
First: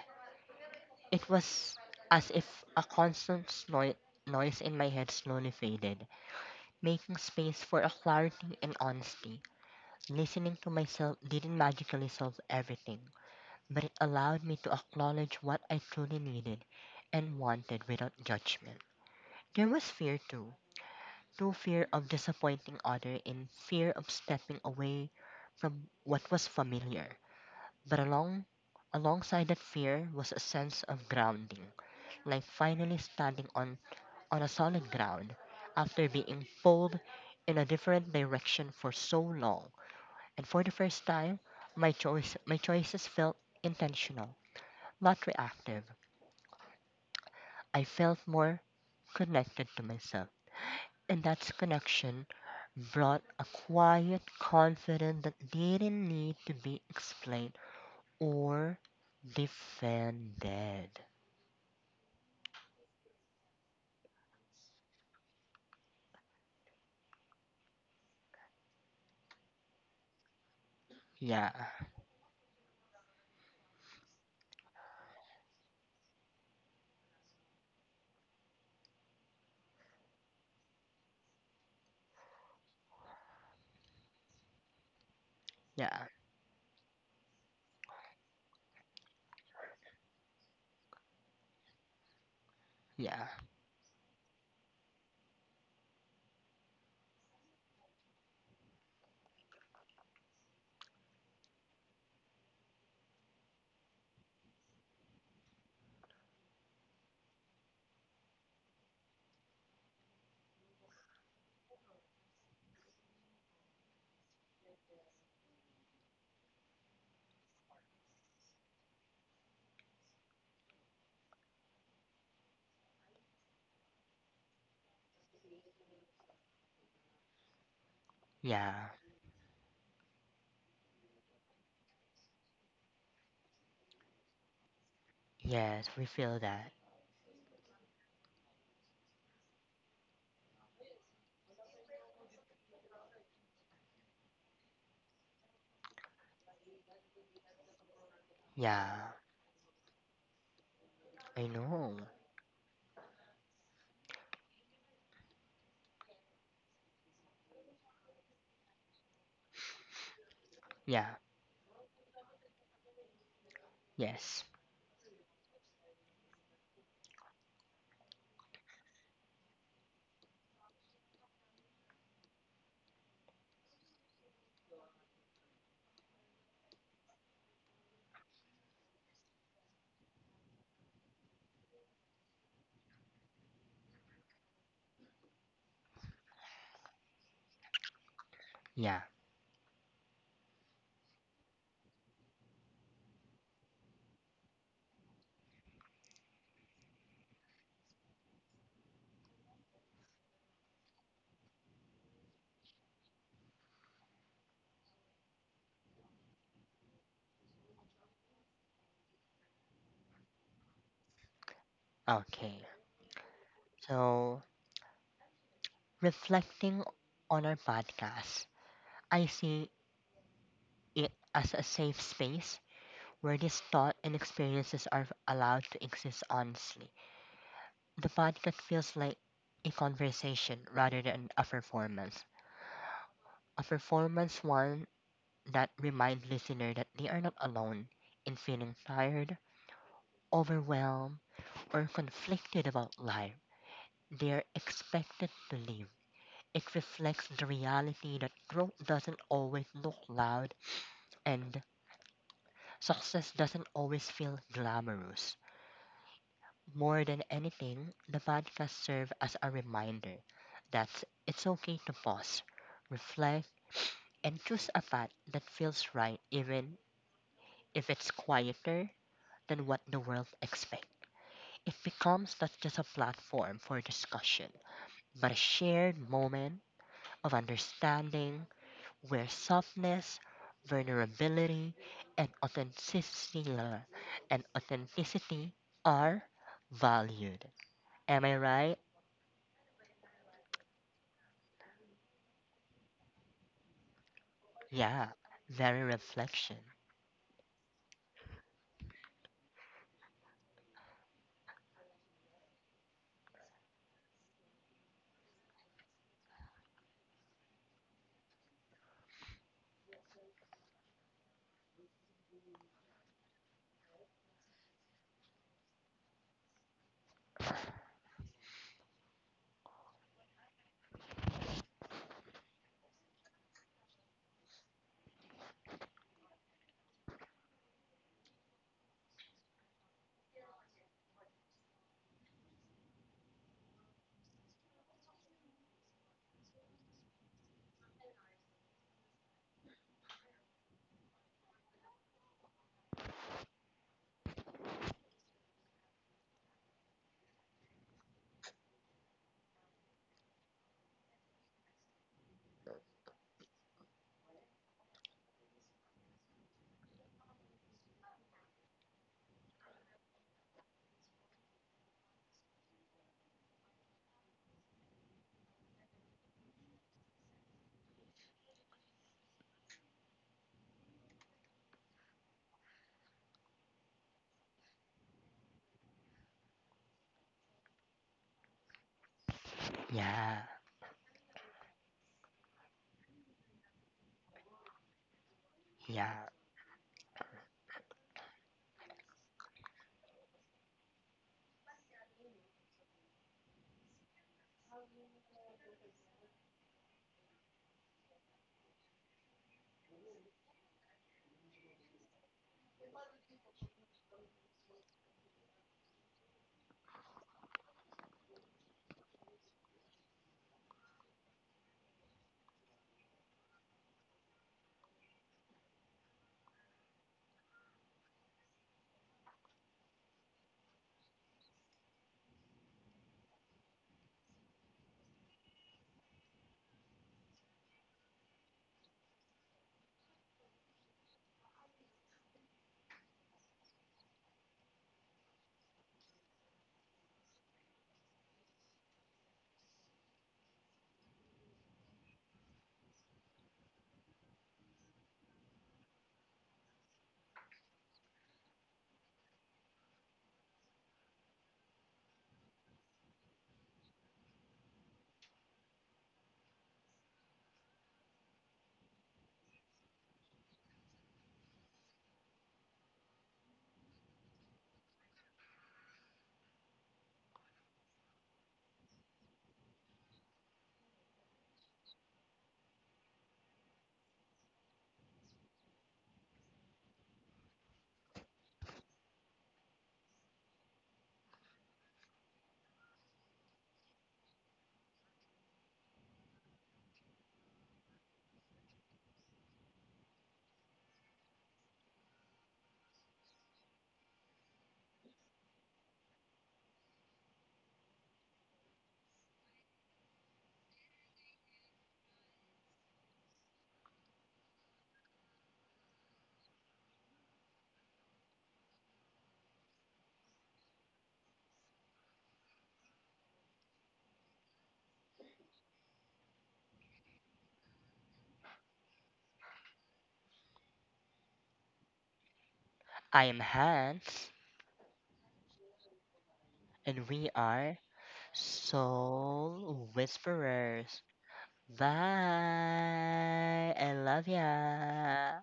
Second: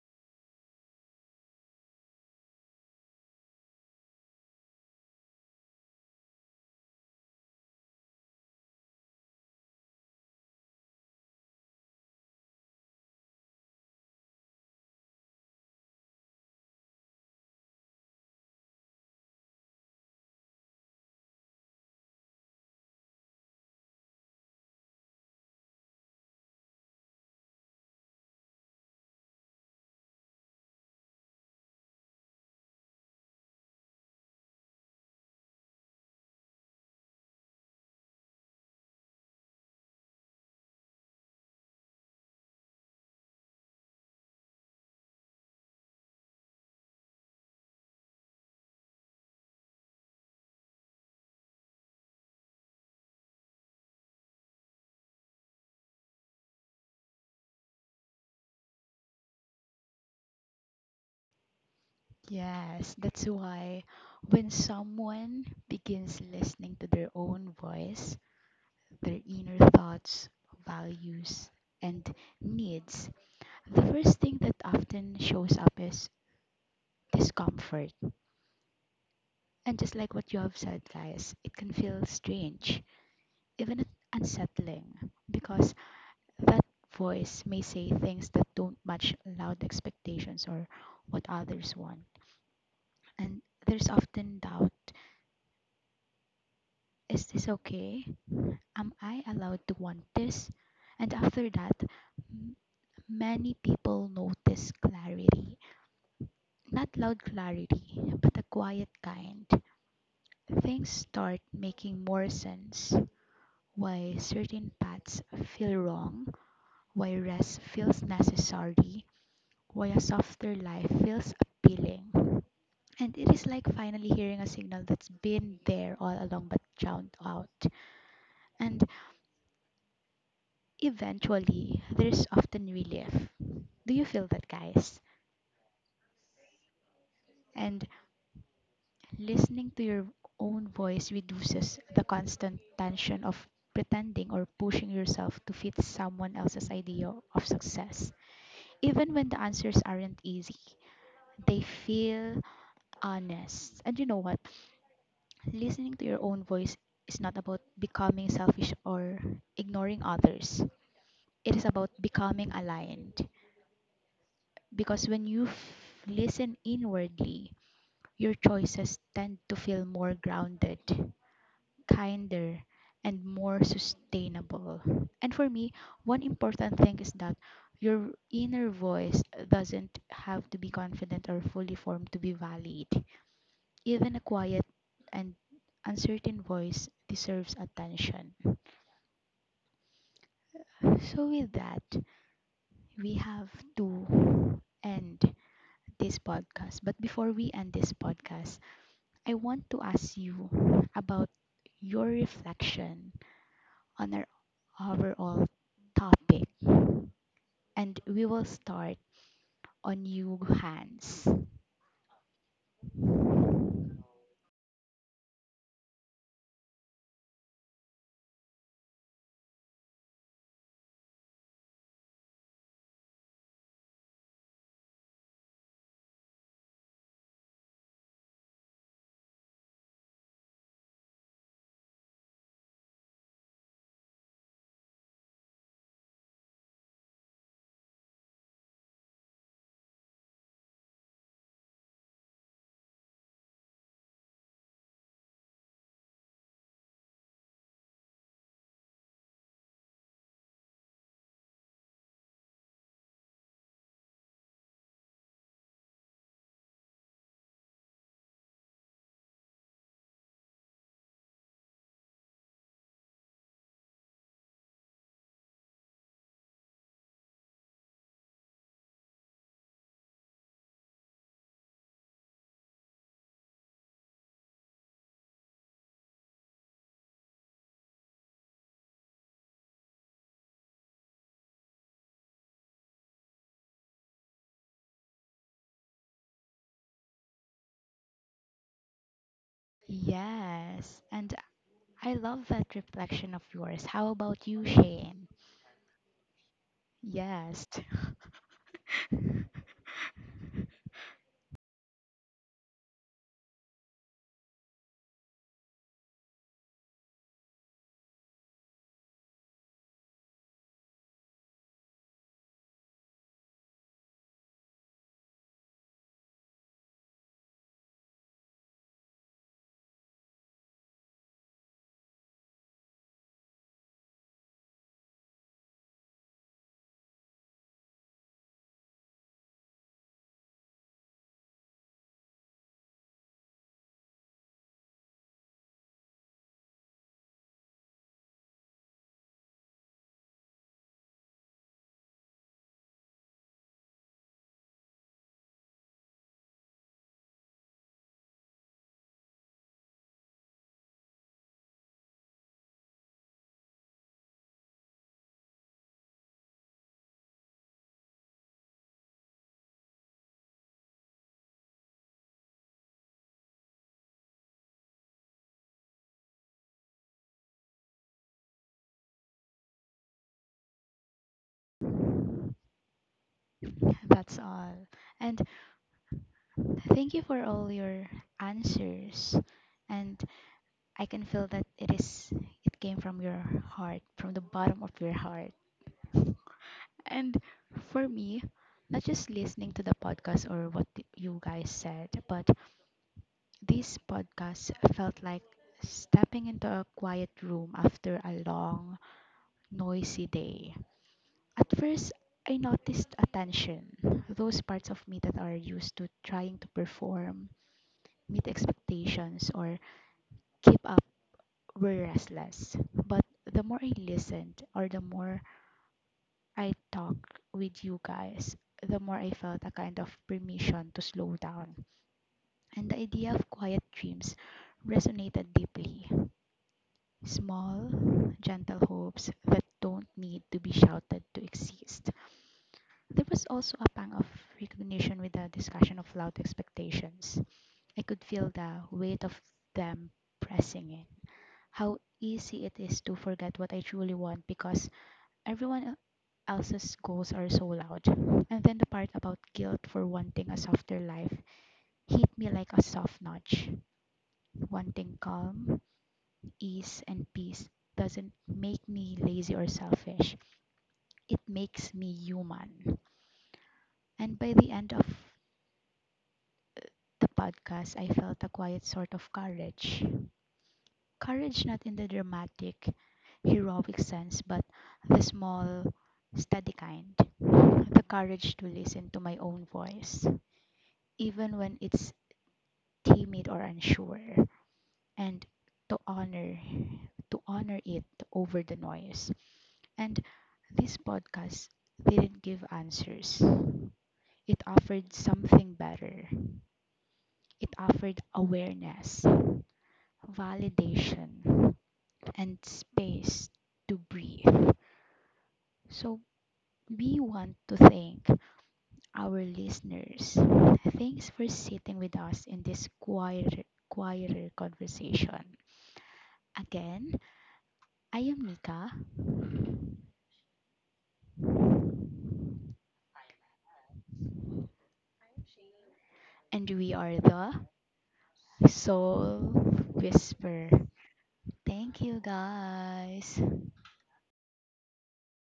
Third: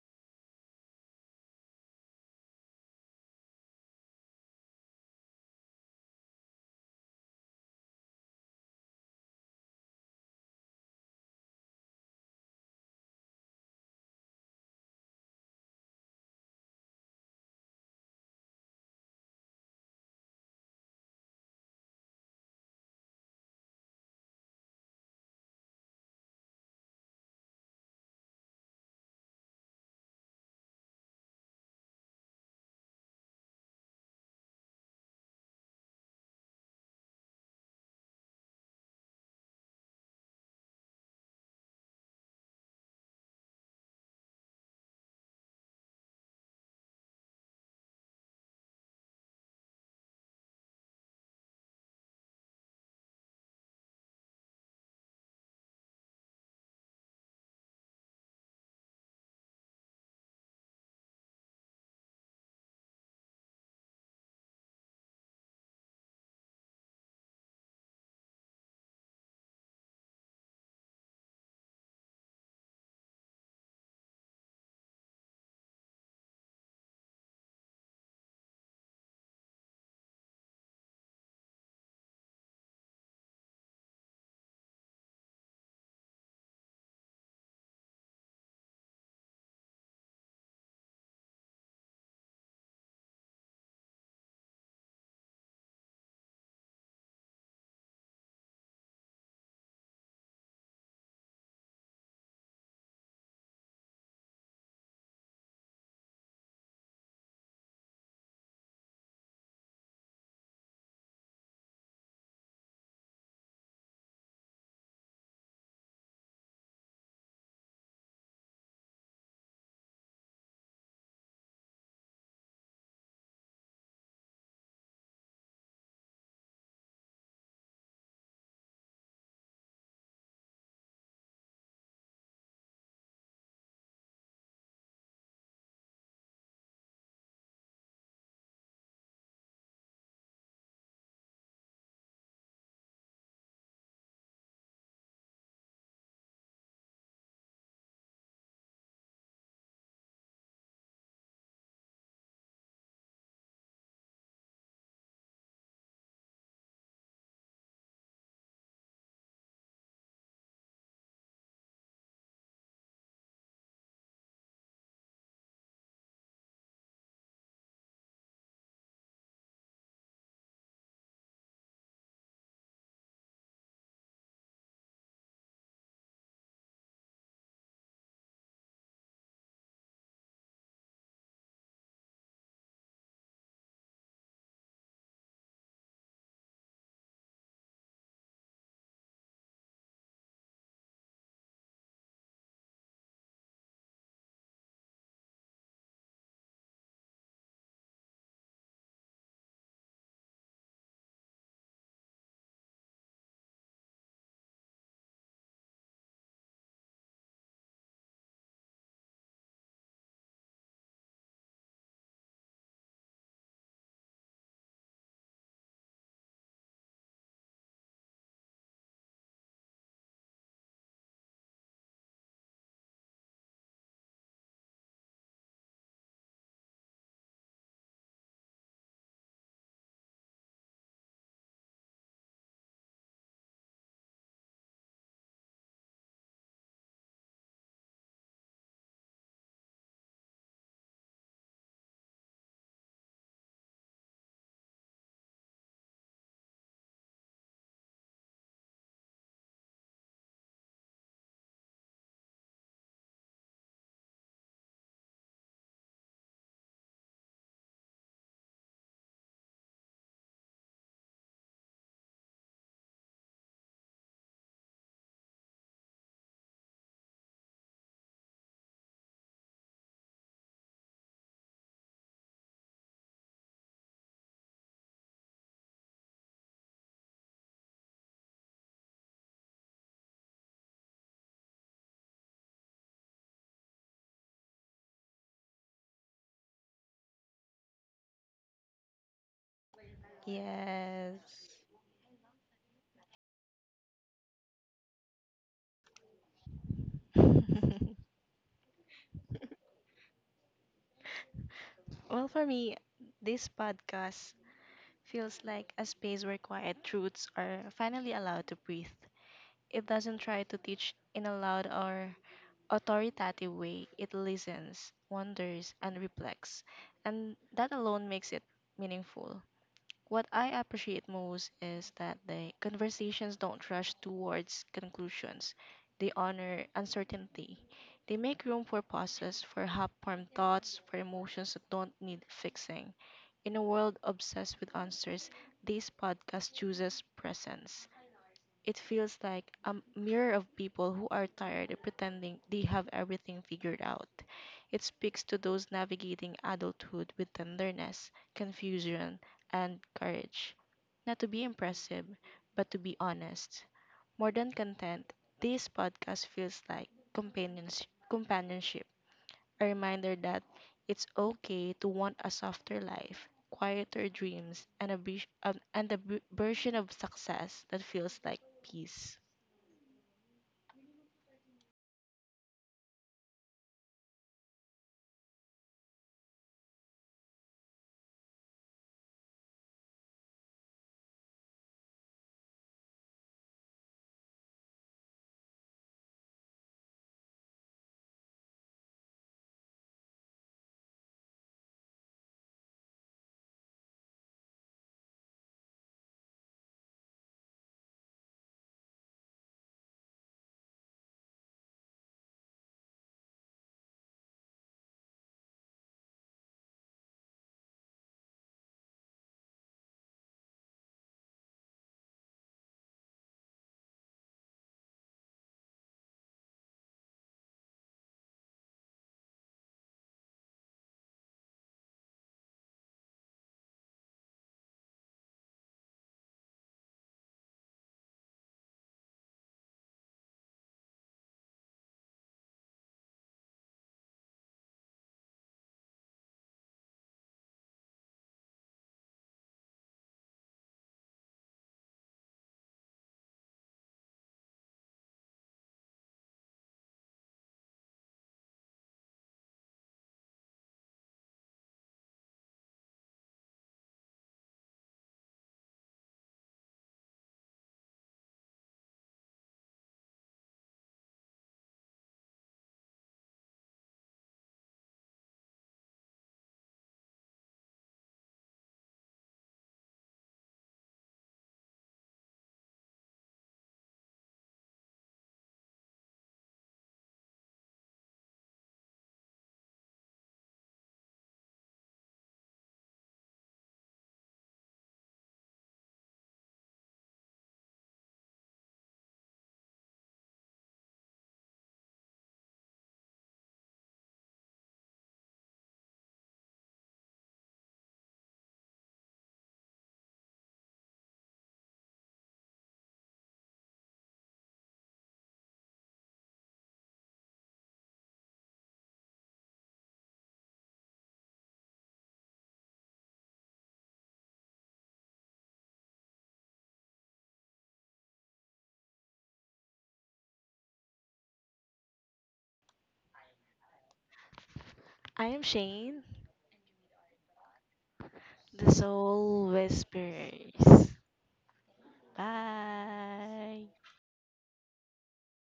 [SPEAKER 3] It was as if a constant noise in my head slowly faded, making space for a clarity and honesty. Listening to myself didn't magically solve everything, but it allowed me to acknowledge what I truly needed and wanted without judgment. There was fear too, no fear of disappointing others and fear of stepping away from what was familiar. But alongside that fear was a sense of grounding, like finally standing on a solid ground after being pulled in a different direction for so long. And for the first time, my choices felt intentional, not reactive. I felt more connected to myself. And that connection brought a quiet confidence that didn't need to be explained or defended.
[SPEAKER 1] Yes, that's why when someone begins listening to their own voice, their inner thoughts,
[SPEAKER 3] Yeah,
[SPEAKER 1] values, and needs, the first thing that often shows up is discomfort. And just like what you have said, guys, it can feel strange, even unsettling, because
[SPEAKER 3] yeah,
[SPEAKER 1] that voice may say things that don't match loud expectations or what others want.
[SPEAKER 3] yeah,
[SPEAKER 1] And there's often doubt. Is this okay? Am I allowed to want this? And after that, m- many people notice clarity. Not loud clarity, but a quiet kind. Things start making more sense. Why certain paths feel wrong, why rest feels necessary, why a softer life feels appealing. And it is like finally hearing a signal that's been there all along but drowned out. And
[SPEAKER 3] yeah.
[SPEAKER 1] eventually, there's often relief. Do you feel that, guys?
[SPEAKER 3] Yes, we feel that.
[SPEAKER 1] And listening to your own voice reduces the constant tension of pretending or pushing yourself to fit someone else's idea of success.
[SPEAKER 3] Yeah,
[SPEAKER 1] Even when the answers aren't easy,
[SPEAKER 3] I
[SPEAKER 1] they
[SPEAKER 3] know.
[SPEAKER 1] feel honest. And you know what? Listening to your own voice is not about becoming selfish or ignoring others,
[SPEAKER 3] Yeah,
[SPEAKER 1] it is about becoming aligned.
[SPEAKER 3] yes,
[SPEAKER 1] Because when you listen inwardly, your choices tend to feel more grounded, kinder, and more sustainable. And for me, one important thing is that your inner voice doesn't have to be confident or fully formed to be valid. Even a quiet and uncertain voice deserves attention.
[SPEAKER 3] yeah,
[SPEAKER 1] So, with that, we have to end this podcast. But before we end this podcast, I want to ask you about your reflection on our overall topic. And we will start on you, Hans.
[SPEAKER 3] okay. So, reflecting on our podcast, I see it as a safe space where this thought and experiences are allowed to exist honestly. The podcast feels like a conversation rather than a performance. A performance one that reminds listener that they are not alone in feeling tired, overwhelmed, or conflicted about life. They are expected to live. It reflects the reality that growth doesn't always look loud and success doesn't always feel glamorous. More than anything, the podcast serves as a reminder that it's okay to pause, reflect, and choose a path that feels right even if it's quieter than what the world expects. It becomes not just a platform for discussion, but a shared moment of understanding where softness, vulnerability, and authenticity and authenticity are valued. Am I right?
[SPEAKER 1] Yes, and
[SPEAKER 2] Yes.
[SPEAKER 1] I love that reflection of yours. How about you,
[SPEAKER 3] Yeah.
[SPEAKER 1] Shane?
[SPEAKER 3] Very reflection.
[SPEAKER 2] well,
[SPEAKER 1] Yes,
[SPEAKER 2] for me, this podcast feels like a space where quiet truths are finally allowed to breathe. It doesn't try to teach in a loud or authoritative way, it listens, wonders, and reflects. And that alone makes it meaningful. What I appreciate most is that the conversations don't rush towards conclusions. They honor uncertainty. They make room for pauses, for half-formed thoughts, for emotions that don't need fixing. In a world obsessed with answers, this podcast chooses presence. It feels like a mirror of people who are tired of pretending they have everything figured out. It speaks to those navigating adulthood with tenderness, confusion, and courage. Not to be impressive, but to be honest. More than content, this podcast feels like companionship, a reminder that it's okay to want a softer life, quieter dreams, and and version of success that feels like peace.
[SPEAKER 1] that's all. And thank you for all your answers. And
[SPEAKER 3] Yeah.
[SPEAKER 1] I can feel that it came from your heart, from the bottom of your heart.
[SPEAKER 3] Yeah.
[SPEAKER 1] And for me, not just listening to the podcast or what you guys said, but this podcast felt like stepping into a quiet room after a long, noisy day. At first, I noticed attention, those parts of me that are used to trying to perform, meet expectations, or keep up were restless. But the more I listened, or the more I talked with you guys, the more I felt a kind of permission to slow down. And the idea of quiet dreams resonated deeply. Small, gentle hopes that don't need to be shouted to exist. There was also a pang of recognition with the discussion of loud expectations. I could feel the weight of them pressing in. How easy it is to forget what I truly want because everyone else's goals are so loud. And then the part about guilt for wanting a softer life hit me like a soft nudge. Wanting calm, ease, and peace doesn't make me lazy or selfish. It makes me human. And by the end of the podcast, I felt a quiet sort of courage. Courage not in the dramatic, heroic sense, but the small, steady kind. The courage to listen to my own voice, even when it's timid or unsure, and to honor to honor it over the noise. And this podcast didn't give answers. It offered something better. It offered awareness, validation, and space to breathe. So we want to thank our listeners. Thanks for sitting with us in this quieter conversation. Again, I am Nika,
[SPEAKER 3] I am Hans,
[SPEAKER 2] I am Shane,
[SPEAKER 1] and we
[SPEAKER 3] and
[SPEAKER 1] are
[SPEAKER 3] we
[SPEAKER 1] the
[SPEAKER 3] are
[SPEAKER 2] the
[SPEAKER 1] Soul
[SPEAKER 2] Soul
[SPEAKER 3] Soul
[SPEAKER 1] Whisper.
[SPEAKER 2] Whisperers.
[SPEAKER 3] Whisperers.
[SPEAKER 1] Thank you, guys.
[SPEAKER 2] Bye.
[SPEAKER 3] Bye. I love ya.